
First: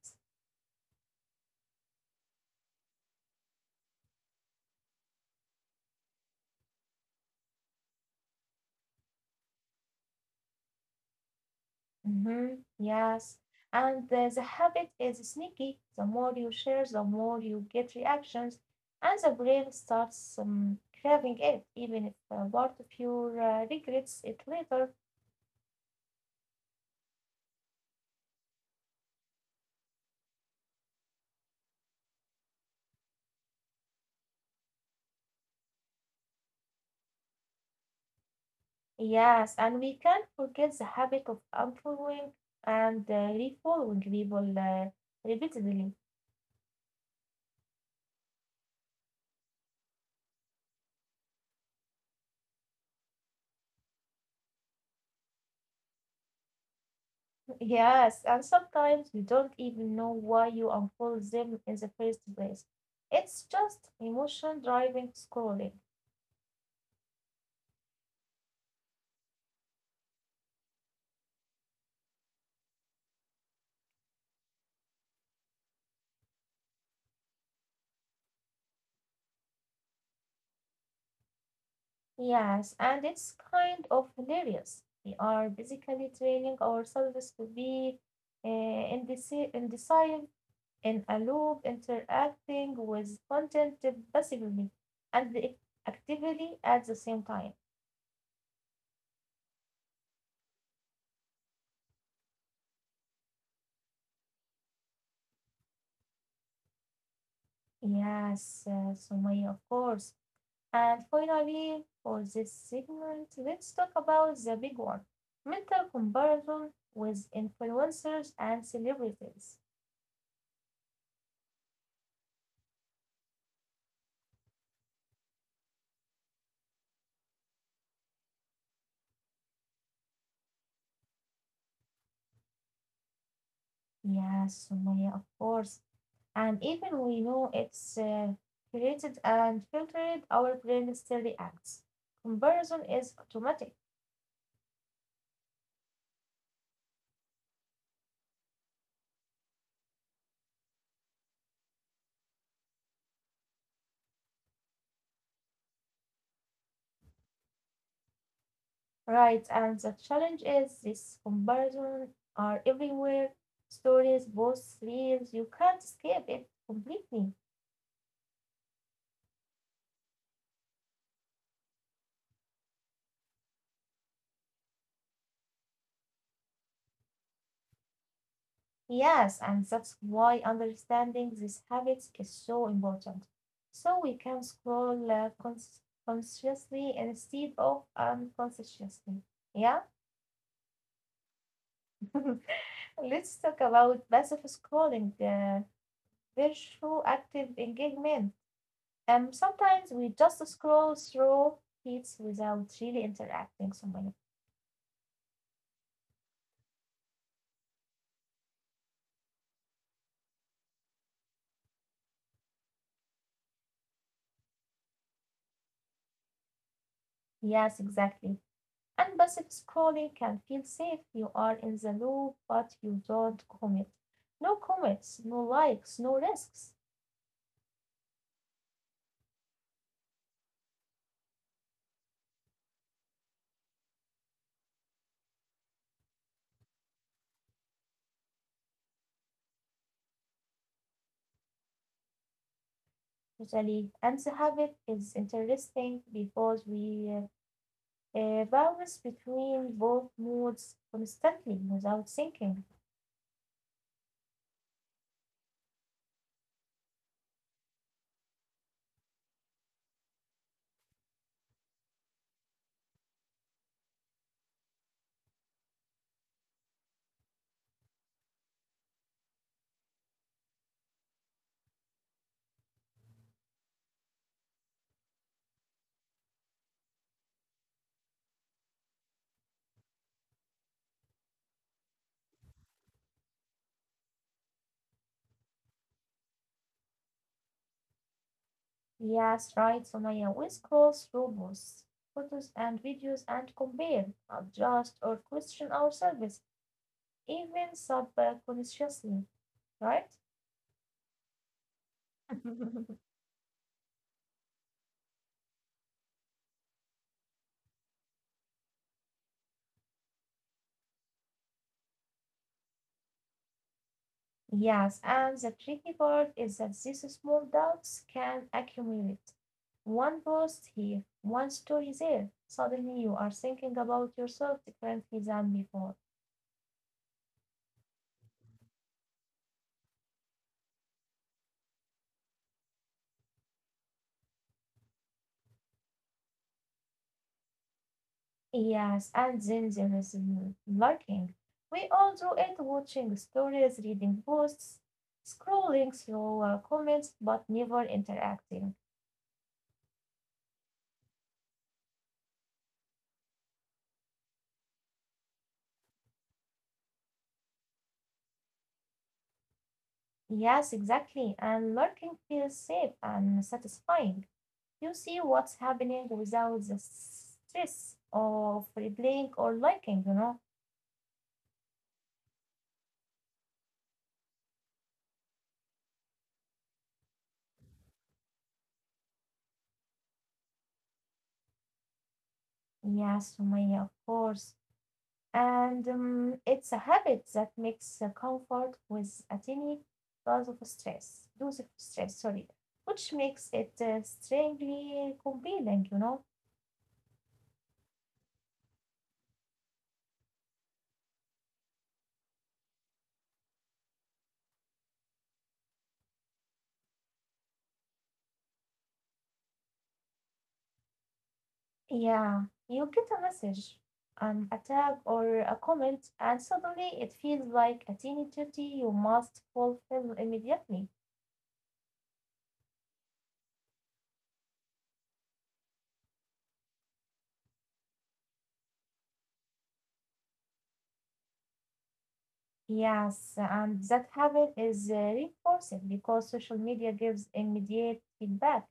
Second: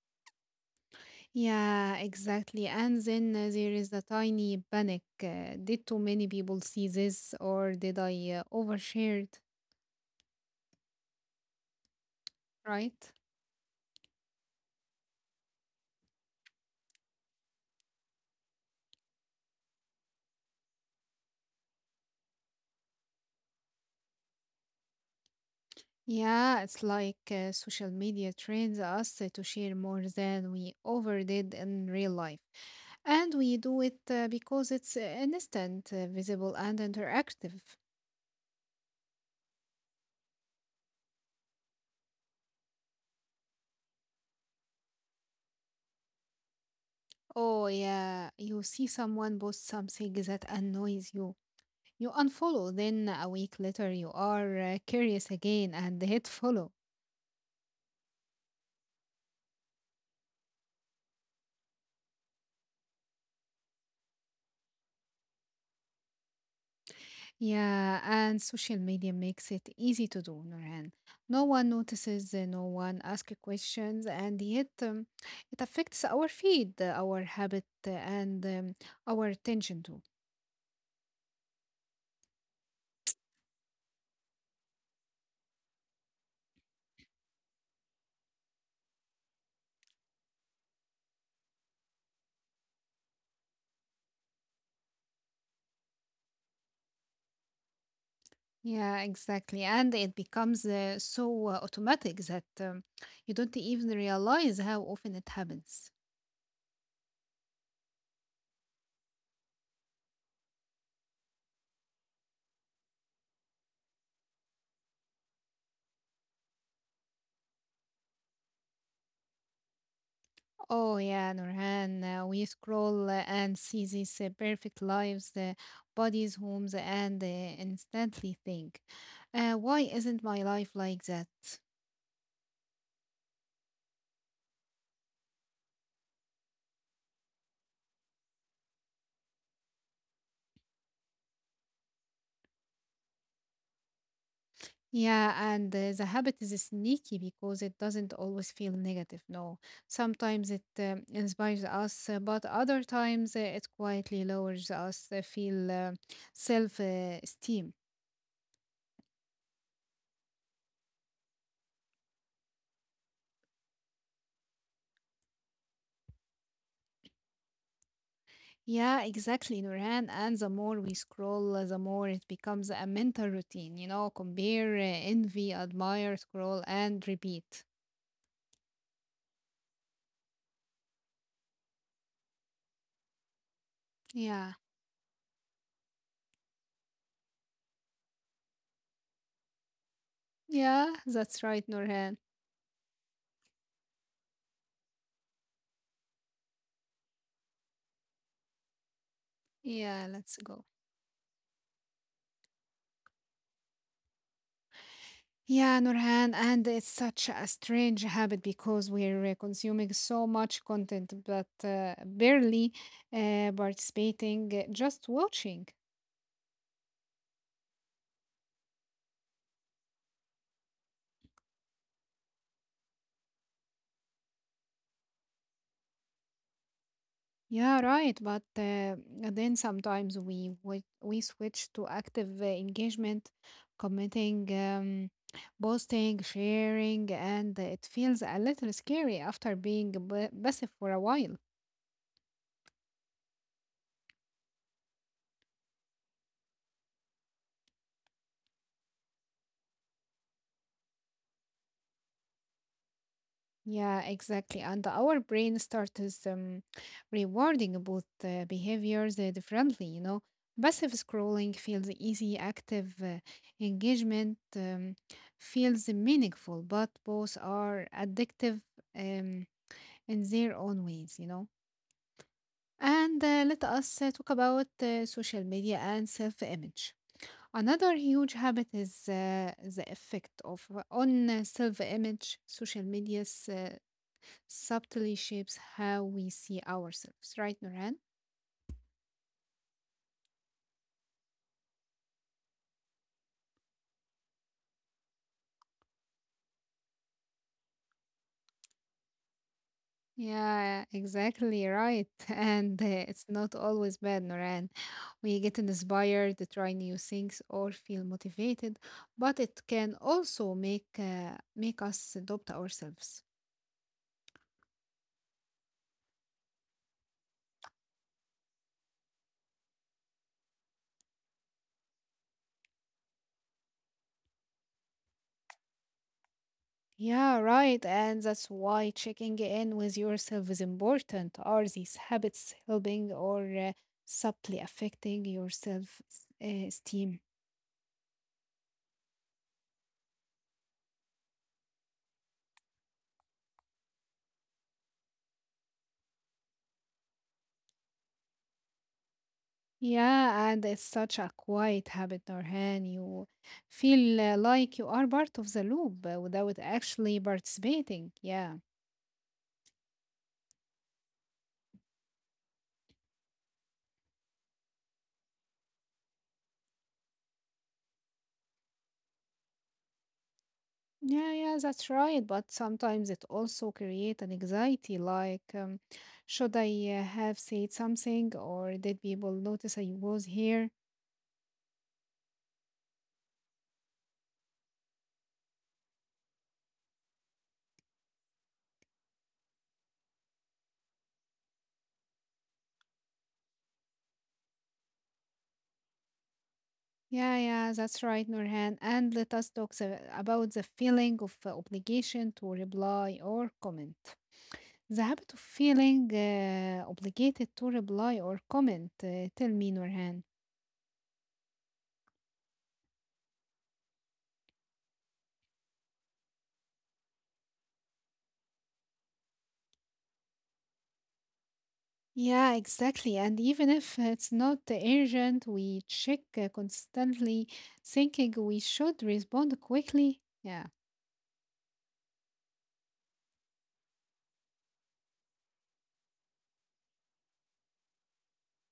yeah, exactly. And then there is a tiny panic. Did too many people see this, or did I overshared, Hmm, right? yes. And the habit is sneaky. The more you share, the more you get reactions, and the brain starts craving it, even if part of you regrets it later. Yeah, it's like social media trains us to share more than we overdid in real life. And we do it because it's instant, visible, and interactive. Yes, and we can't forget the habit of unfollowing and refollowing people repeatedly. Oh, yeah, you see someone post something that annoys you. You unfollow, then a week later you are curious again and hit follow. Yes, and sometimes you don't even know why you unfollow them in the first place. It's just emotion driving scrolling. Yeah, and social media makes it easy to do, Nurhan. No one notices, no one asks questions, and yet it affects our feed, our habit, and our attention too. Yes, and it's kind of hilarious. We are basically training ourselves to be indecisive in a loop interacting with content passively and actively at the same time. Yeah, exactly. And it becomes so automatic that you don't even realize how often it happens. Yes, Sumaya, of course. And finally, for this segment, let's talk about the big one mental comparison with influencers and celebrities. Oh, yeah, Nurhan, we scroll and see these perfect lives, bodies, homes, and instantly think, why isn't my life like that? Yes, Sumaya, of course. And even we know it's created and filtered our brain still reacts. Comparison is automatic. Yeah, and the habit is sneaky because it doesn't always feel negative. No, sometimes it inspires us, but other times it quietly lowers us, feel self esteem. Right, and the challenge is this comparison are everywhere. Stories, posts, reels, you can't escape it completely. Yeah, exactly, Nurhan. And the more we scroll, the more it becomes a mental routine, you know, compare, envy, admire, scroll, and repeat. Yes, and that's why understanding these habits is so important. So we can Yeah, scroll consciously instead of unconsciously. Yeah? yeah, that's right, Nurhan. Let's talk about passive scrolling, virtual active engagement. Sometimes Yeah, we let's just go. scroll through feeds without really interacting so many. Yeah, Nurhan, and it's such a strange habit because we're consuming so much content but barely participating, just watching. Yes, exactly. And passive scrolling can feel safe. You are in the loop, but you don't commit. No commits, no likes, no risks. Yeah, right. But then sometimes we switch to active engagement, commenting, posting, sharing, and it feels a little scary after being passive for a while. Usually, and the habit is interesting because we bounce between both moods constantly without thinking. Yeah, exactly. And our brain starts rewarding both behaviors differently, you know. Passive scrolling feels easy, active engagement feels meaningful, but both are addictive um, in their own ways, you know. And let us talk about social media and self-image. Another huge habit is the effect of on self-image. Social media's subtly shapes how we see ourselves, right, Noran? Yes, right, so, Sumaya. We scroll through posts, photos, and videos and compare, adjust, or question ourselves, even subconsciously, right? Yeah, exactly right. And it's not always bad, Noran. We get inspired to try new things or feel motivated, but it can also make us doubt ourselves. Yes, and the tricky part is that these small doubts can accumulate. One post here, one story there. Suddenly you are thinking about yourself differently than before. Yeah, right. And that's why checking in with yourself is important. Are these habits helping or subtly affecting your self esteem? Yes, and then there is lurking. We all do it watching stories, reading posts, scrolling through comments, but never interacting. Yeah, and it's such a quiet habit, Norhan. You feel like you are part of the loop without actually participating. Yeah. Yes, exactly. And lurking feels safe and satisfying. You see what's happening without the stress of replaying or liking, you know? Yeah, yeah, that's right. But sometimes it also creates an anxiety, like, should I have said something, or did people notice I was here? Yes, Sumaya, of course. And it's a habit that makes comfort with a tiny dose of stress, which makes it strangely compelling, you know? Yeah, yeah, that's right, Norhan. And let us about the feeling of obligation to reply or comment. The habit of feeling obligated to reply or comment, tell me, Nurhan. Yeah, you get a message, an attack, or a comment, and suddenly it feels like a tiny duty you must fulfill immediately. Yeah, exactly. And even if it's not urgent, we check constantly, thinking we should respond quickly. Yeah, Yes, and that habit is reinforced because social media gives immediate feedback.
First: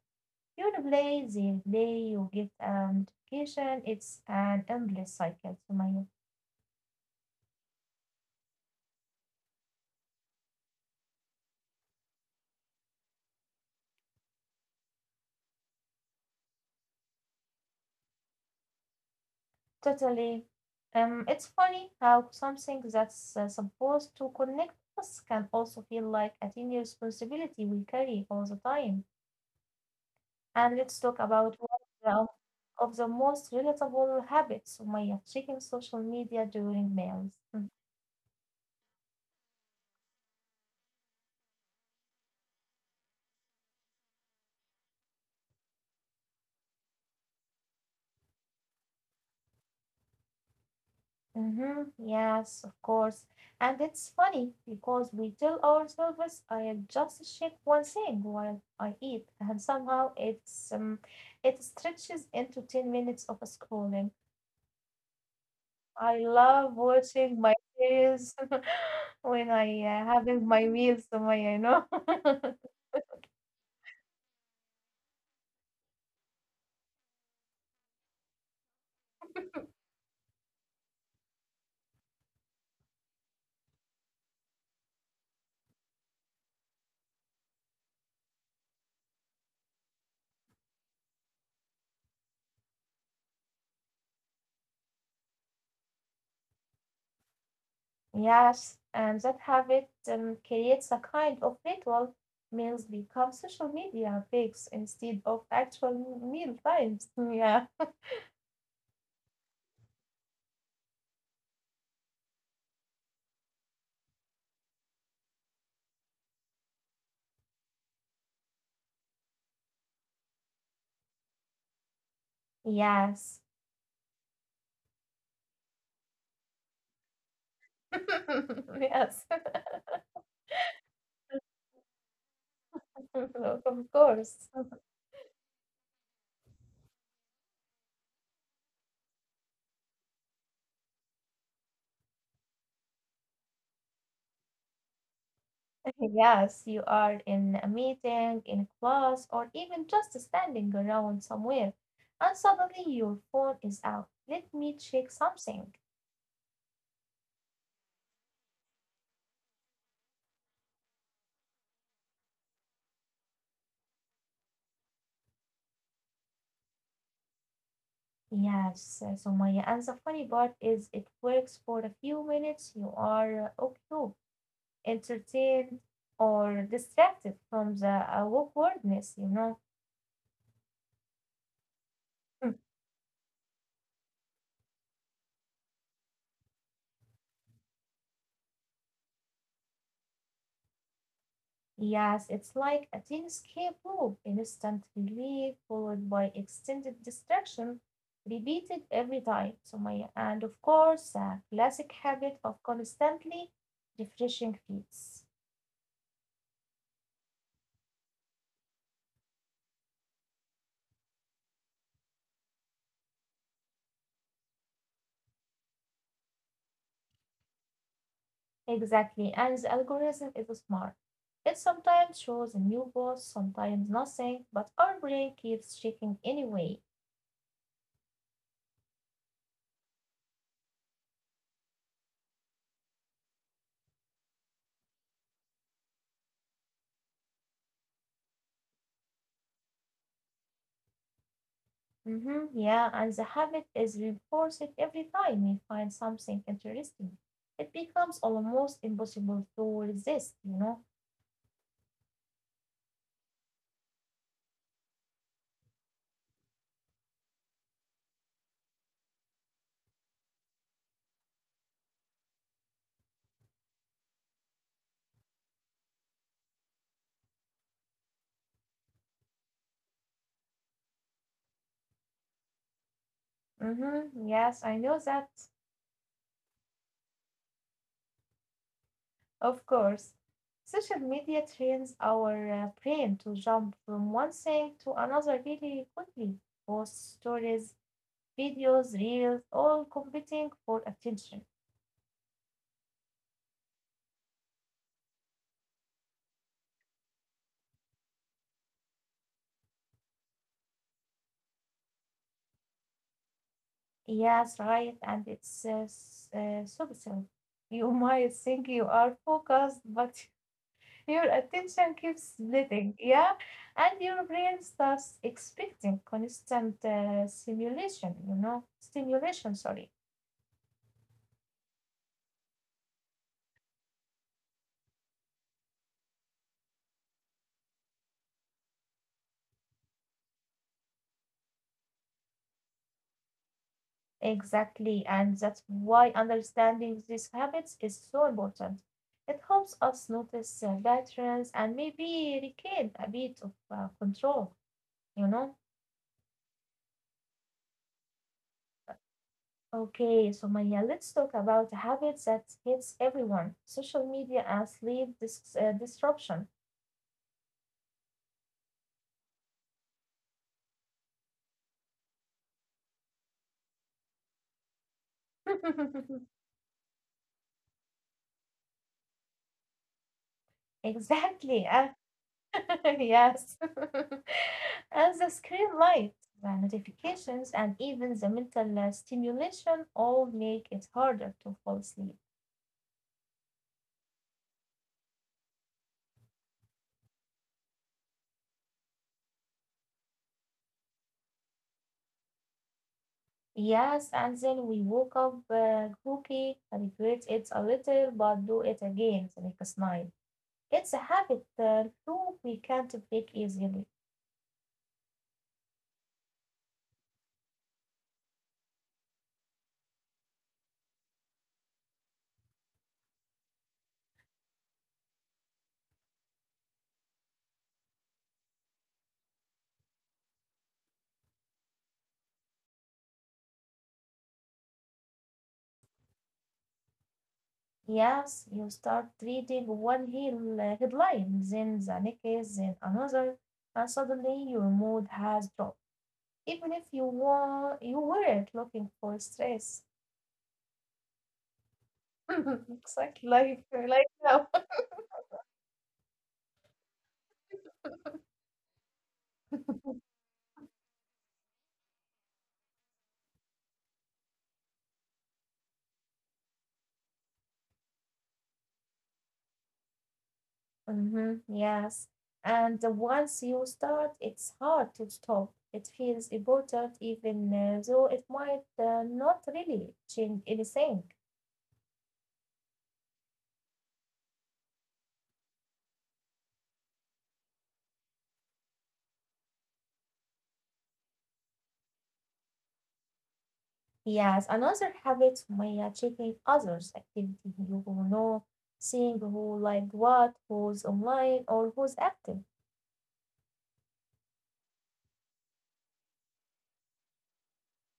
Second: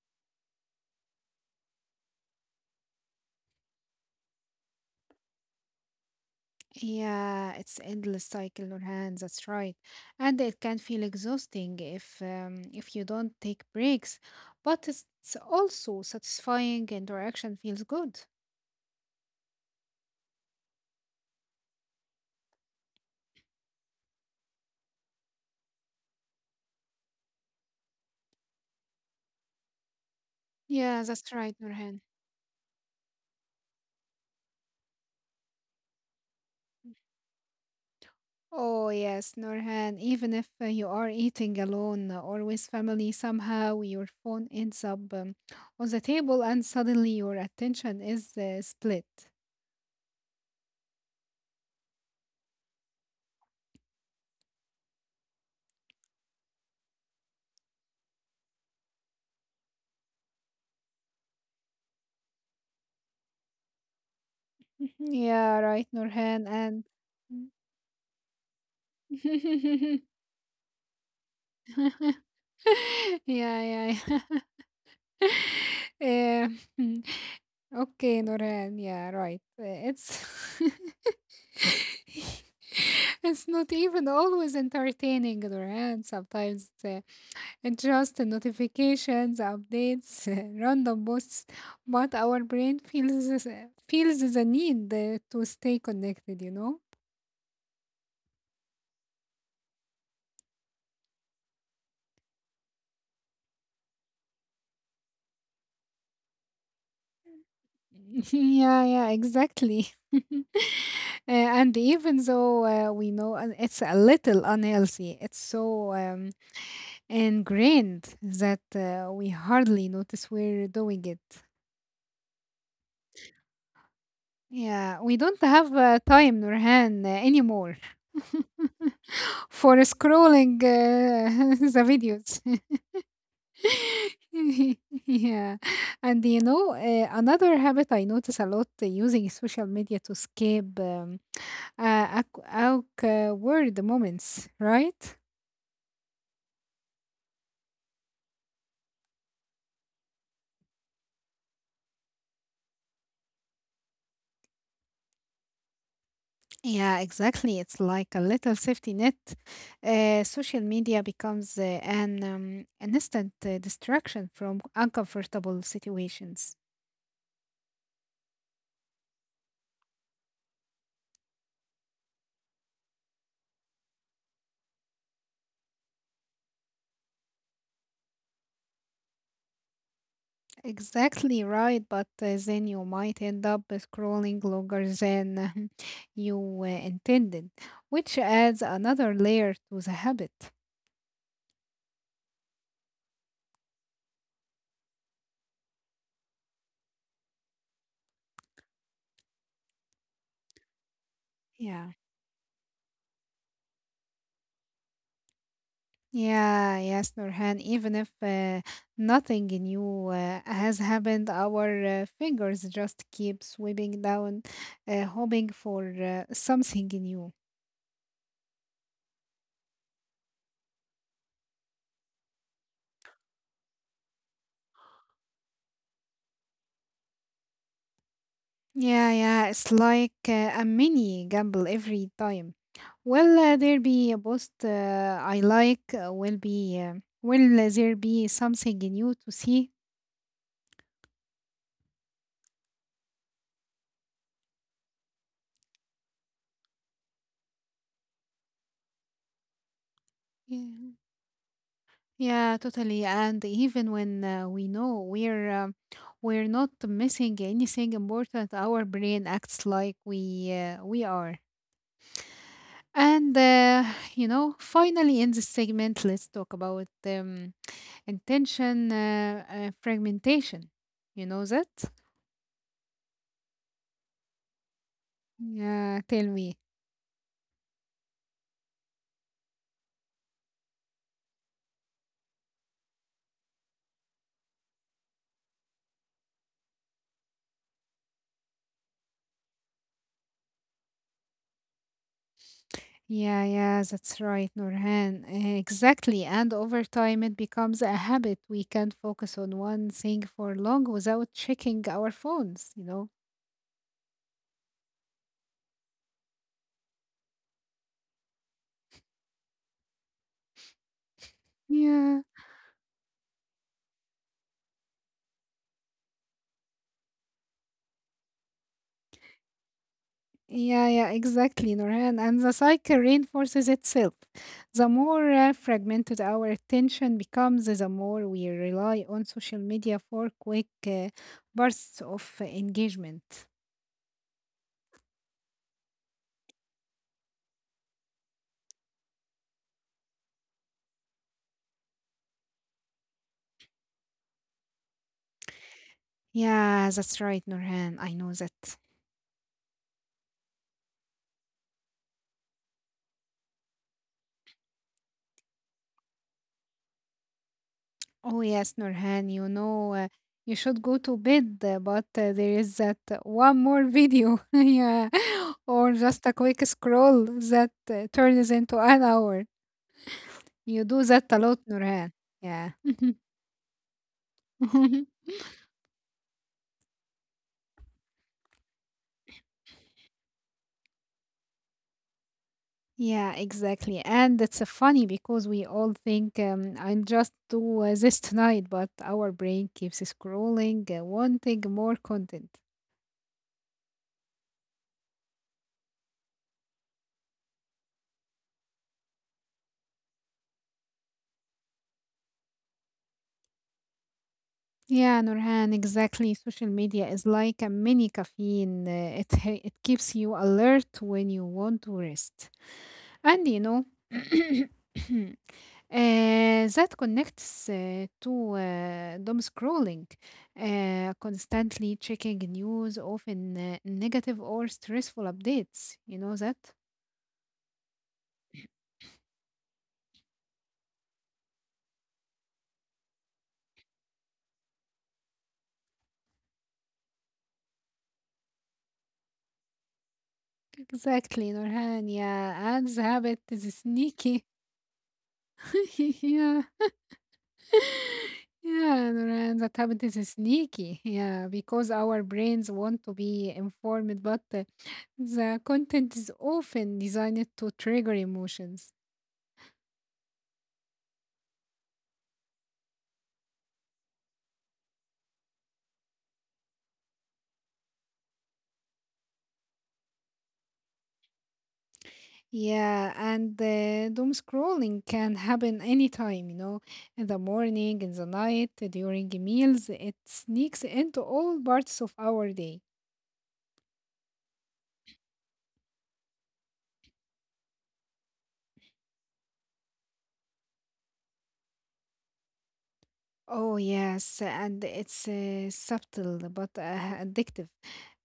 You replay the day, you get a notification, it's an endless cycle, Sumaya. yeah, it's endless cycle, Nurhan. That's right. And it can feel exhausting if you don't take breaks, but it's also satisfying. Interaction feels good. Totally. It's funny how something that's supposed to connect us can also feel like a tiny responsibility we carry all the time. And let's Yeah, talk that's right, about one Nurhan. of the, of the most relatable habits, Sumaya, checking social media during meals. Hmm. Oh, yes, Norhan. Even if you are eating alone or with family, somehow your phone ends up on the table and suddenly your attention is split. Mm-hmm. Yes, of course. And it's funny because we tell ourselves, I just check one thing while I eat, and somehow it stretches into 10 minutes of scrolling. Yeah, right, I Norhan. love And watching my series when I yeah, having my meals, so my. yeah, yeah. Um, okay, Norhan. Yeah, right. It's it's not even always entertaining, Norhan. Sometimes Just notifications, updates, random posts, but our brain feels the need to stay connected? Yes, and that habit creates a kind of ritual. Meals become social media breaks instead of actual meal times. Yeah. Yeah, yeah, exactly. And even though we know it's a little unhealthy, it's so ingrained that we hardly notice we're doing it. Yes. Yeah, we don't have time, Nurhan, anymore Yes, for scrolling the videos. of course. Yeah, and another habit I notice a lot using social media to escape awkward moments, right? Yes, you are in a meeting, in class, or even just standing around somewhere, and suddenly your phone is out. Let me check something. Yeah, exactly. It's like a little safety net. Social media becomes an instant distraction from uncomfortable situations. Yes, Sumaya. And the funny part is, it works for a few minutes. You are okay, entertained, or distracted from the awkwardness, you know. Exactly right, but then you might end up scrolling longer than you intended, which adds another layer to the habit. Yes, it's like a thin escape loop, instant relief followed by extended distraction, repeated every time. So my and of course, a Yeah. classic habit of constantly refreshing feeds. Yeah, yes, Nurhan. Even if nothing new has happened, our fingers just keep sweeping down, hoping for something new. Exactly, and the algorithm is smart. It sometimes shows a new boss, sometimes nothing, but our brain keeps checking anyway. Yeah, yeah, it's like a mini gamble every time. Will there be a post I like? Will be will there be something new to see? Mm-hmm, yeah, and the habit is reinforced every time we find something interesting. It becomes almost impossible to resist, you know? Yeah. Yeah, totally. And even when we know we're not missing anything important, our brain acts like we are. And you know, finally, in this segment, let's talk about intention fragmentation. You know that? Mm-hmm, yes, I know that, Yeah, tell me. of course. Social media trains our brain to jump from one thing to another really quickly. Posts, stories, videos, reels, all competing for attention. Yeah, yeah, that's right, Nurhan. Exactly. And over time, it becomes a habit. We can't focus on one thing for long without checking our phones, you know? Yes, right, and it's subtle. You might think you are focused, but your attention Yeah, keeps splitting, yeah? And your brain starts expecting constant stimulation, you know, stimulation, sorry. yeah, yeah, exactly, Norhan. And the cycle reinforces itself. The more fragmented our attention becomes, the more we rely on social media for quick bursts of engagement. Exactly. And that's why understanding these habits is so important. It helps us notice patterns and maybe regain a bit of control, you know? Yeah, that's right, Norhan. I know that. Okay, so Maya, let's talk about a habit that hits everyone, social media and disruption. Oh, yes, Norhan, you know, you should go to bed, but there is that one more video. Yeah, or just a quick scroll that turns into an hour. You do that a lot, Exactly. Nurhan. Yeah. yes. And the screen light, the notifications, and even the mental stimulation all make it harder to fall asleep. Yeah, exactly. And it's funny because we all think I'll just do this tonight, but our brain keeps scrolling, wanting more content. Yes, and then we woke up groggy, regret it a little, but do it again the next night. It's a habit loop we can't break easily. Yeah, Nurhan, exactly. Social media is like a mini caffeine. It keeps you alert when you want to rest. And you know, uh, that connects to doom scrolling, constantly checking news, often negative or stressful updates. You know that? Yes, you start reading one headline, then the next, then another, and suddenly your mood has dropped, even if you weren't looking for stress. Exactly, Nurhan. Yeah, Ads habit Exactly, is like sneaky. now. Yeah. Yeah, Nurhan, that habit is sneaky. Yeah, because our brains want to be informed, but the content is often designed to trigger emotions. Hmm, yes. And once you start it's hard to stop. It feels important even though it might not really change anything. Yeah, and doom scrolling can happen anytime, you know, in the morning, in the night, during meals. It sneaks into all parts of our day. Yes, another habit may checking others activity, you know, seeing who like what, who's online or who's active. Oh, yes, and it's subtle but addictive.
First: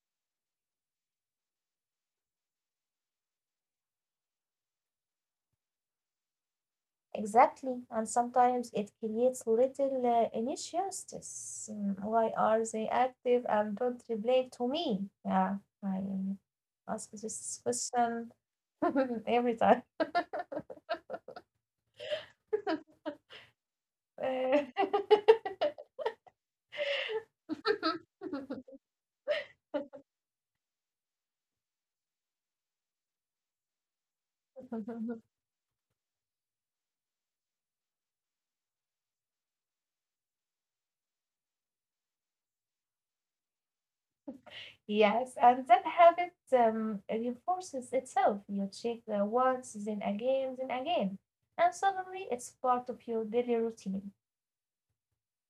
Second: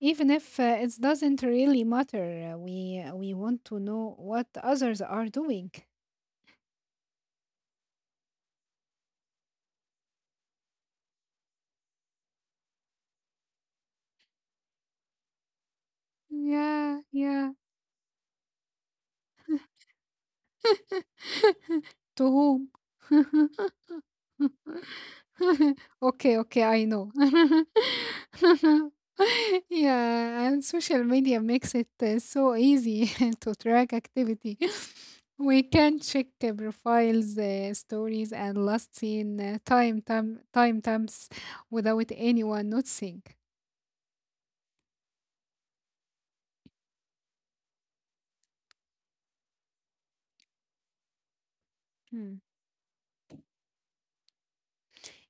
Even if it doesn't really matter, we want to know what others are doing. Exactly, and sometimes it creates little injustice. Mm, why are they active and don't reply to me? Yeah, I ask Yeah, this yeah. question every time. To whom? Uh, Okay, okay, I know. Yeah, and social media makes it so easy to track activity. We can check profiles, stories, and last seen times without anyone noticing. yes, and that habit reinforces itself. You check the once, then again, and suddenly it's Hmm. part of your daily routine.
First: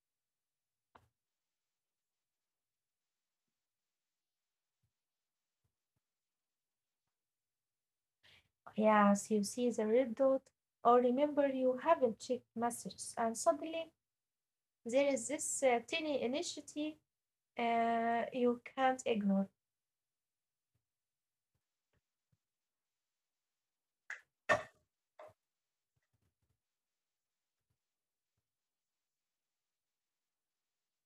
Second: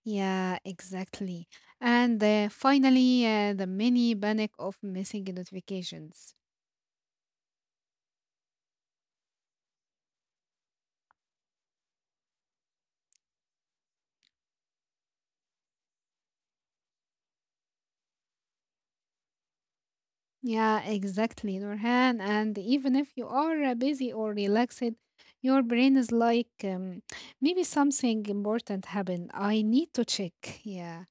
Yeah, exactly. And finally, the mini panic of missing notifications. Yes, you see the red dot, or remember you haven't checked messages, and suddenly there is this tiny initiative you can't ignore. Yeah, exactly, Nurhan. And even if you are busy or relaxed, your brain is like, maybe something important happened. I need to check. Yeah,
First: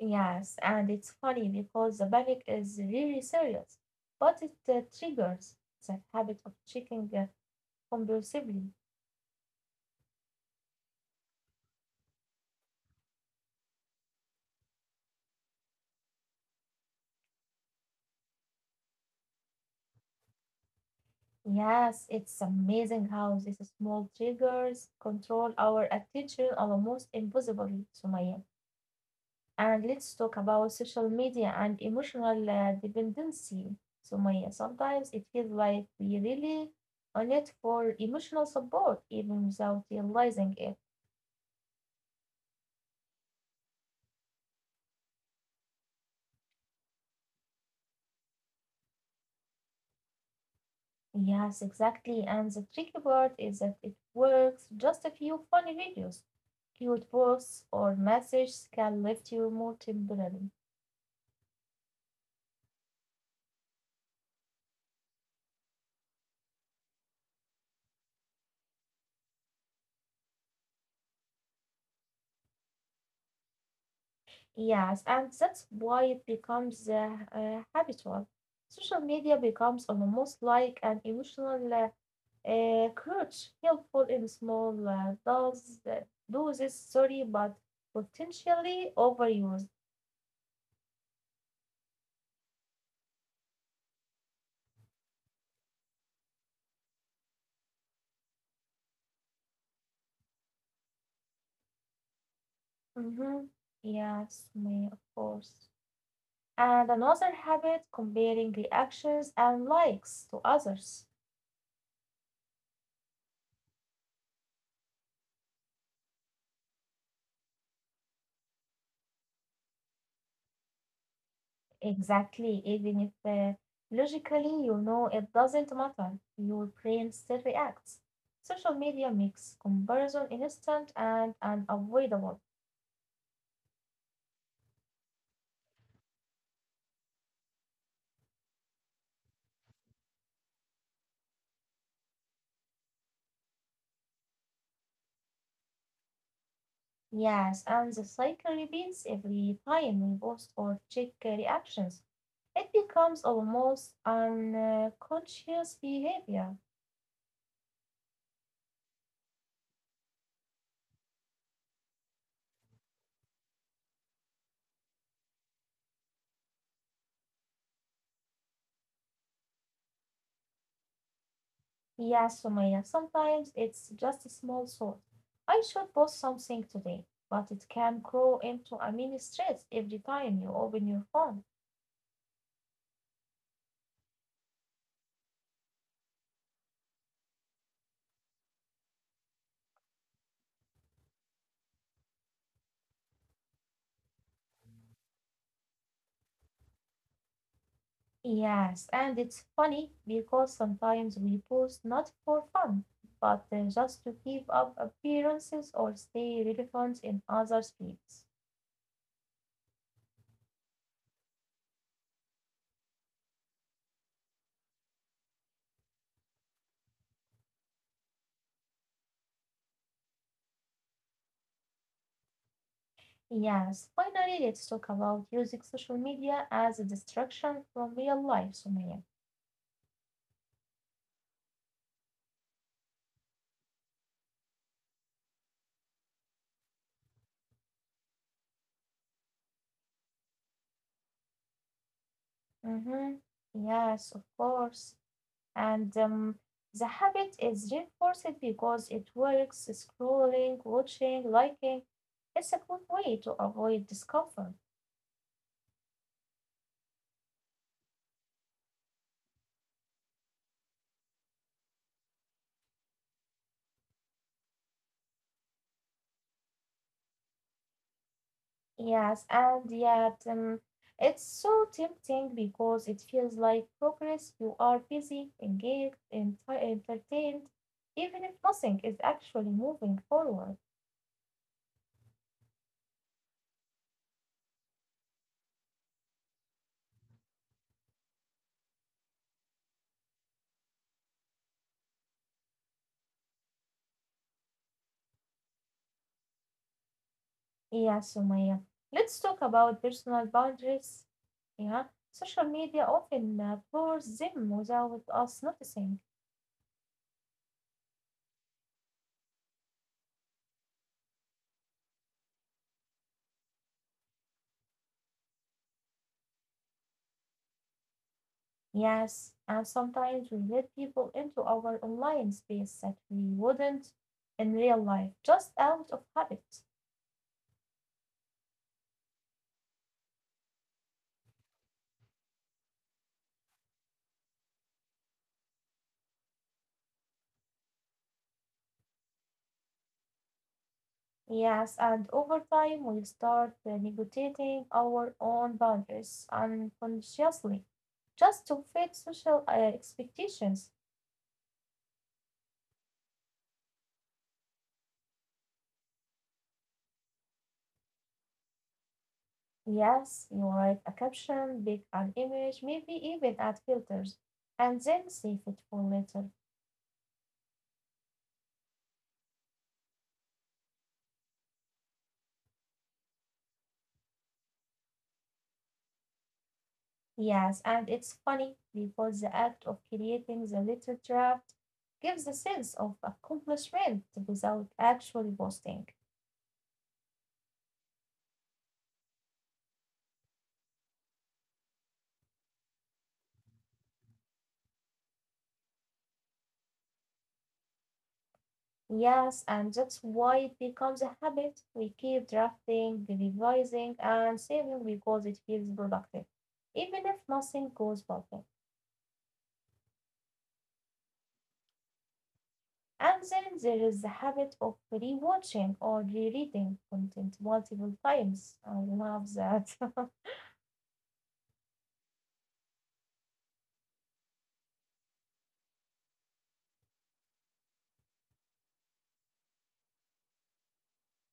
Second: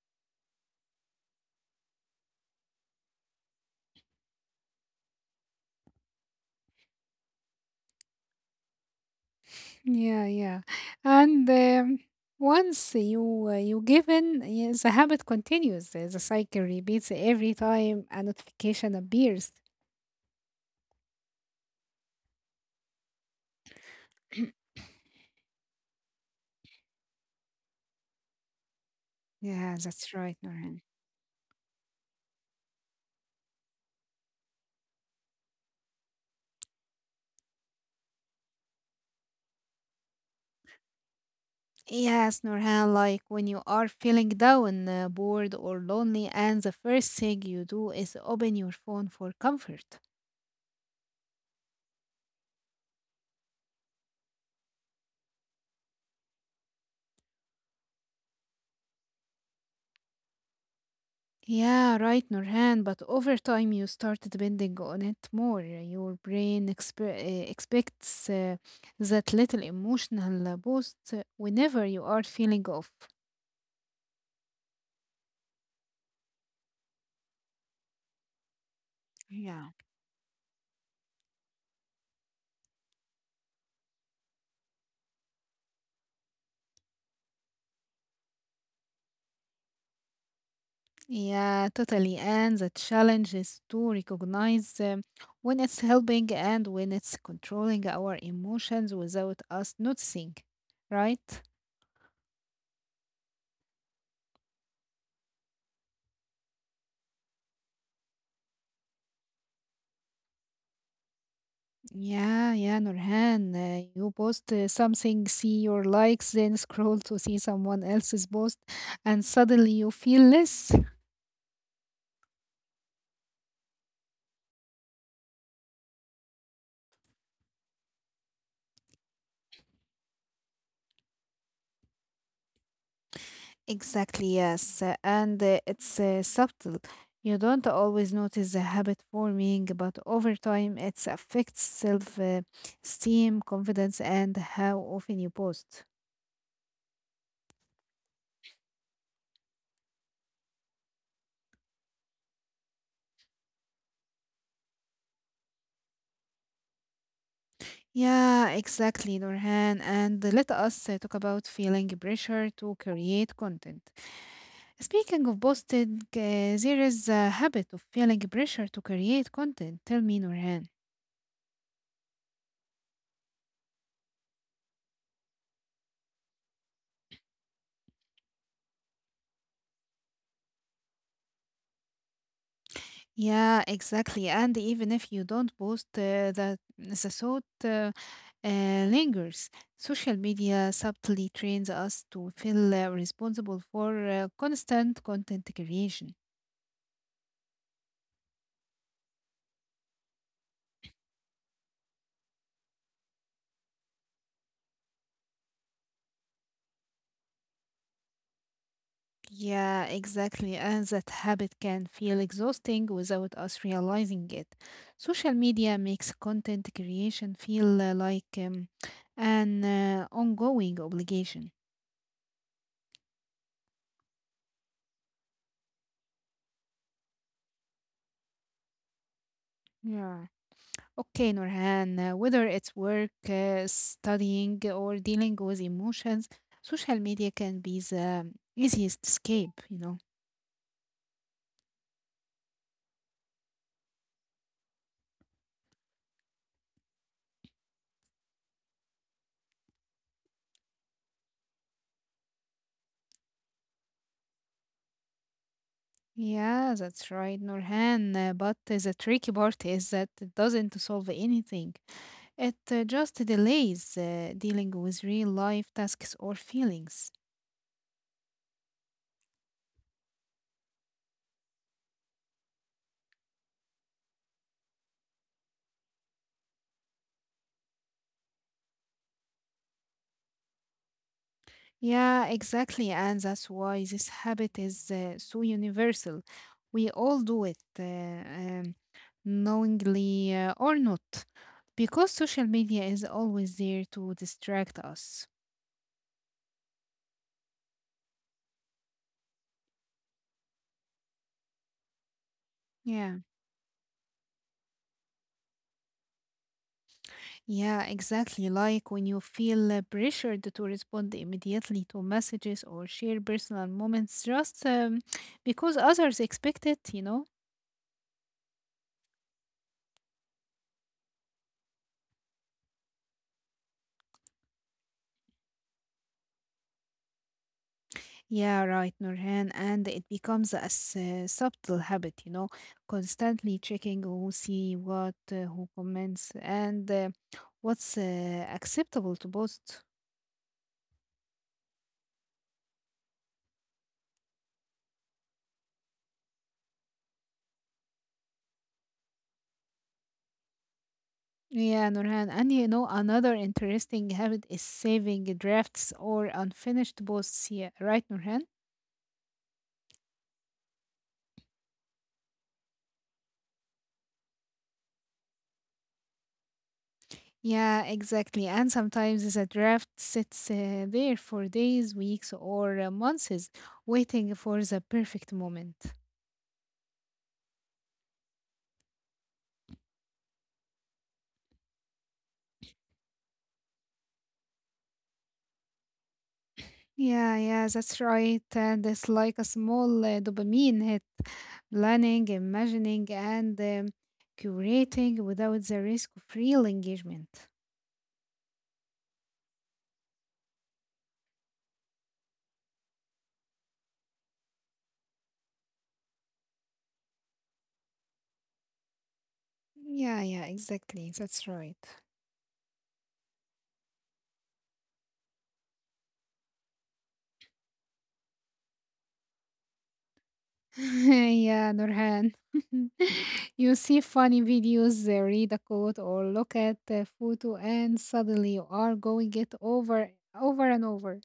Yes, and it's funny because the panic is really serious, but it triggers that habit of checking compulsively. yeah, yeah. And once you given, yeah, the habit continues. The cycle repeats every time a notification appears. Yes, it's amazing how these small triggers control our attention almost impossibly, Sumaya. Yeah, And let's that's talk right, about Nurhan. social media and emotional dependency. So, Maya, sometimes it feels like we really on it for emotional support, even without realizing it. Yes, Nurhan, like when you are feeling down, bored, or lonely, and the first thing you do is open your phone for comfort. Yes, exactly. And the tricky part is that it works. Just a few funny videos, cute posts, or messages can lift your mood temporarily. Yeah, right, Nurhan, but over time you start depending on it more. Your brain expects that little emotional boost whenever you are feeling off. Yes, and that's why it becomes habitual. Social media Yeah. becomes almost like an emotional crutch, helpful in small doses, but potentially overused. Yeah, totally. And the challenge is to recognize when it's helping and when it's controlling our emotions without us noticing, right? Mm-hmm. Yes, me of course. And another habit, comparing reactions and likes to others. Yeah, yeah, Nurhan, you post something, see your likes, then scroll to see someone else's post, and suddenly you feel less. Exactly, even if logically you know it doesn't matter, your brain still reacts. Social media makes comparison instant and unavoidable. Exactly, yes. And it's subtle. You don't always notice the habit forming, but over time it affects self esteem, confidence, and how often you post. Yes, and the cycle repeats every time we post or check reactions. It becomes almost unconscious behavior. Yeah, exactly, Nurhan. And let us talk about feeling pressure to create content. Speaking of posting, there is a habit of feeling pressure to create content. Tell me, Nurhan. Yes, Sumaya, sometimes it's just a small thought. I should post something today, but it can grow into a mini stress every time you open your phone. Yeah, exactly. And even if you don't post, the thought lingers. Social media subtly trains us to feel responsible for constant content creation. Yes, and it's funny because sometimes we post not for fun, but just to keep up appearances or stay relevant in other fields. Yeah, exactly. And that habit can feel exhausting without us realizing it. Social media makes content creation feel an ongoing obligation. Yes, finally, let's talk about using social media as a distraction from real life, Sumaya. Yeah. Okay, Nurhan, whether it's work, studying, or dealing with emotions, social media can be the easiest escape, you know. Mm-hmm. Yes, of course. And the habit is reinforced because it works scrolling, watching, liking. It's a good way to avoid discomfort. Yeah, that's right, Nurhan. But the tricky part is that it doesn't solve anything. It just delays dealing with real life tasks or feelings. Yes, and yet it's so tempting because it feels like progress. You are busy, engaged, entertained, even if nothing is actually moving forward. Yeah, exactly. And that's why this habit is so universal. We all do it. Um, Knowingly or not, because social media is always there to distract us. Yeah, Sumaya. Let's talk about personal boundaries. Yeah, social media Yeah. often blurs them without us noticing. Yeah, exactly. Like when you feel pressured to respond immediately to messages or share personal moments just because others expect it, you know? Yes, and sometimes we let people into our online space that we wouldn't in real life, just out of habit. Yeah, right, Nurhan. And it becomes a subtle habit, you know, constantly checking who see what, who comments, and what's acceptable to post. Yes, and over time we start negotiating our own boundaries unconsciously just to fit social expectations. Yeah, Nurhan. And you know, another interesting habit is saving drafts or unfinished posts. Yeah, right, Nurhan? Yes, you write a caption, pick an image, maybe even add filters, and then save it for later. Yeah, exactly. And sometimes the draft sits there for days, weeks, or months, waiting for the perfect moment. Yes, and it's funny because the act of creating the little draft gives a sense of accomplishment without actually posting. Yeah, yeah, that's right. And it's like a small dopamine hit. Planning, imagining, and curating without the risk of real engagement. Yes, and that's why it becomes a habit. We keep drafting, revising, and saving because it feels productive, even if nothing goes perfect. Yeah, yeah, exactly. That's right. And then there is the habit of rewatching or rereading content multiple times. I love that. Yeah, Nurhan. You see funny videos, read a quote, or look at a photo, and suddenly you are going it over, over and over.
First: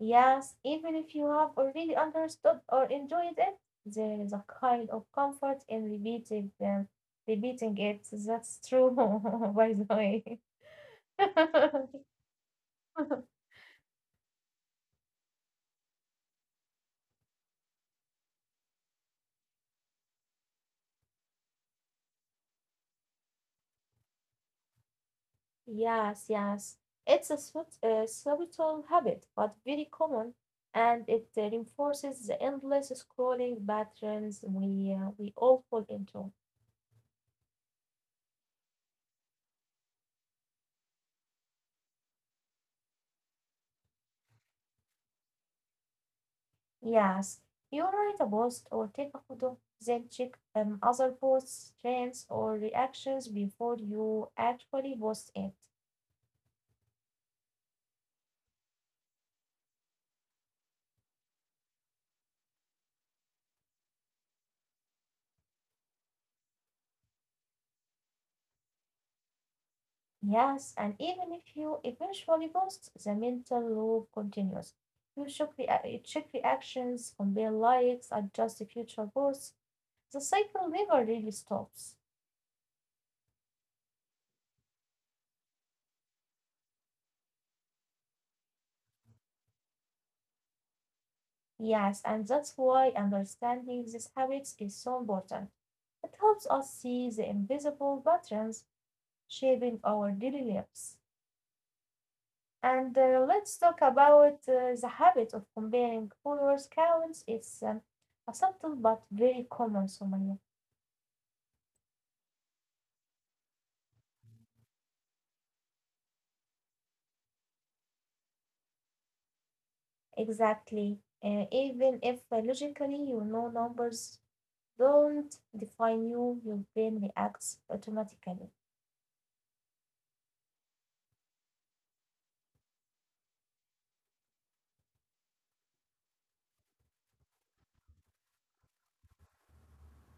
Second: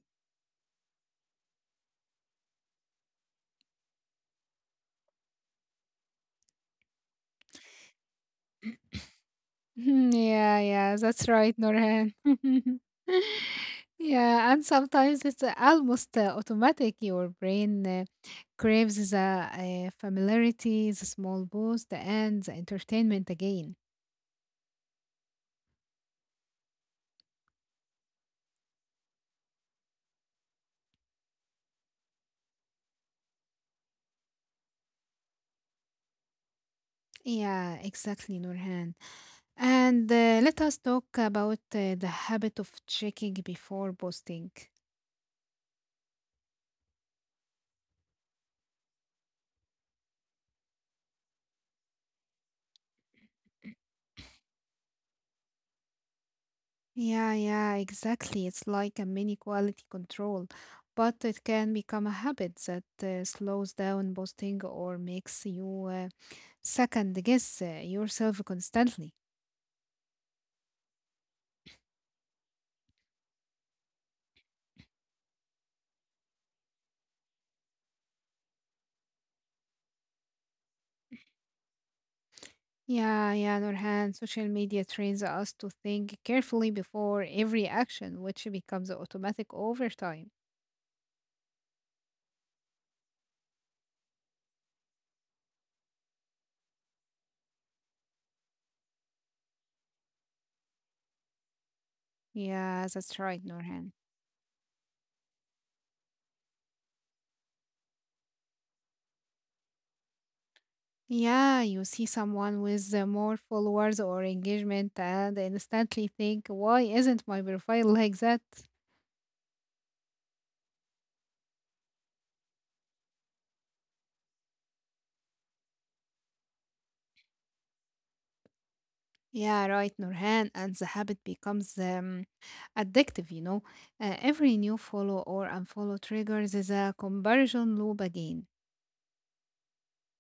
Yes, even if you have already understood or enjoyed it, there is a kind of comfort in repeating it. That's true, by the way. Yeah, yeah, that's right, Nurhan. Yeah, and sometimes it's almost automatic. Your brain craves the familiarity, the small boost, and the entertainment again. Yes, yes. It's a subtle habit, but very common, and it reinforces the endless scrolling patterns we all fall into. Yeah, exactly, Nurhan. And let us talk about the habit of checking before posting. Yes, you write a post or take a photo, then check other posts, trends, or reactions before you actually post it. Yeah, yeah, exactly. It's like a mini quality control, but it can become a habit that slows down posting or makes you second guess yourself constantly. Yes, and even if you eventually post, the mental loop continues. You check, you check reactions, compare likes, adjust the future posts. The cycle never really stops. Yeah, yeah, Nurhan, social media trains us to think carefully before every action, which becomes automatic over time. Yes, and that's why understanding these habits is so important. It helps us see the invisible patterns shaping our daily lives. Yeah, that's And right, let's Nurhan. talk about the habit of comparing followers counts. It's a subtle but very common, Sumaya. Yeah, you see someone with more followers or engagement and instantly think, why isn't my profile like that? Exactly. Even if logically you know numbers don't define you, your brain reacts automatically. Yeah, right, Nurhan. And the habit becomes addictive, you know. Every new follow or unfollow triggers is a comparison loop again.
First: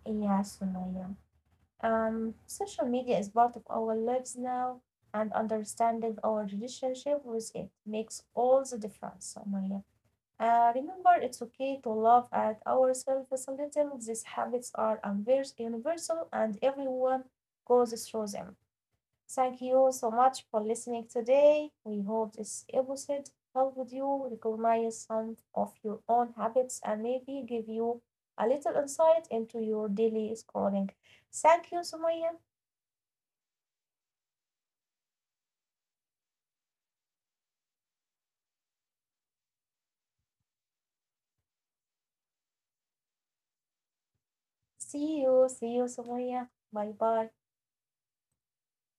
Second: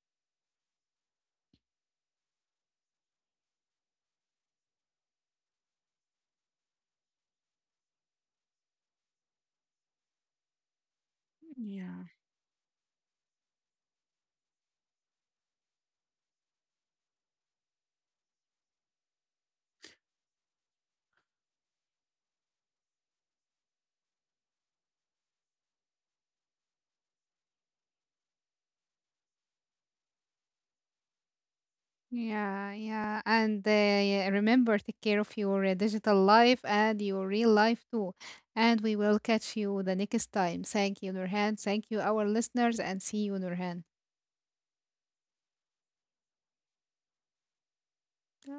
Yes, Sumaya. Social media is part of our lives now, and understanding our relationship with it makes all the difference, Omaya. Remember, it's okay to Yeah. laugh at ourselves a little. These habits are universal, and everyone goes through them. Thank you so much for listening today. We hope this episode helped you recognize some of your own habits and maybe give you a little insight into your daily scrolling. Thank you, Sumaya. Yeah, yeah. And yeah, remember, take care of your digital life and your real life too. And we will catch you the next time. Thank you, Nurhan. Thank you, our listeners, and see you, Nurhan. See you semuanya. Bye bye.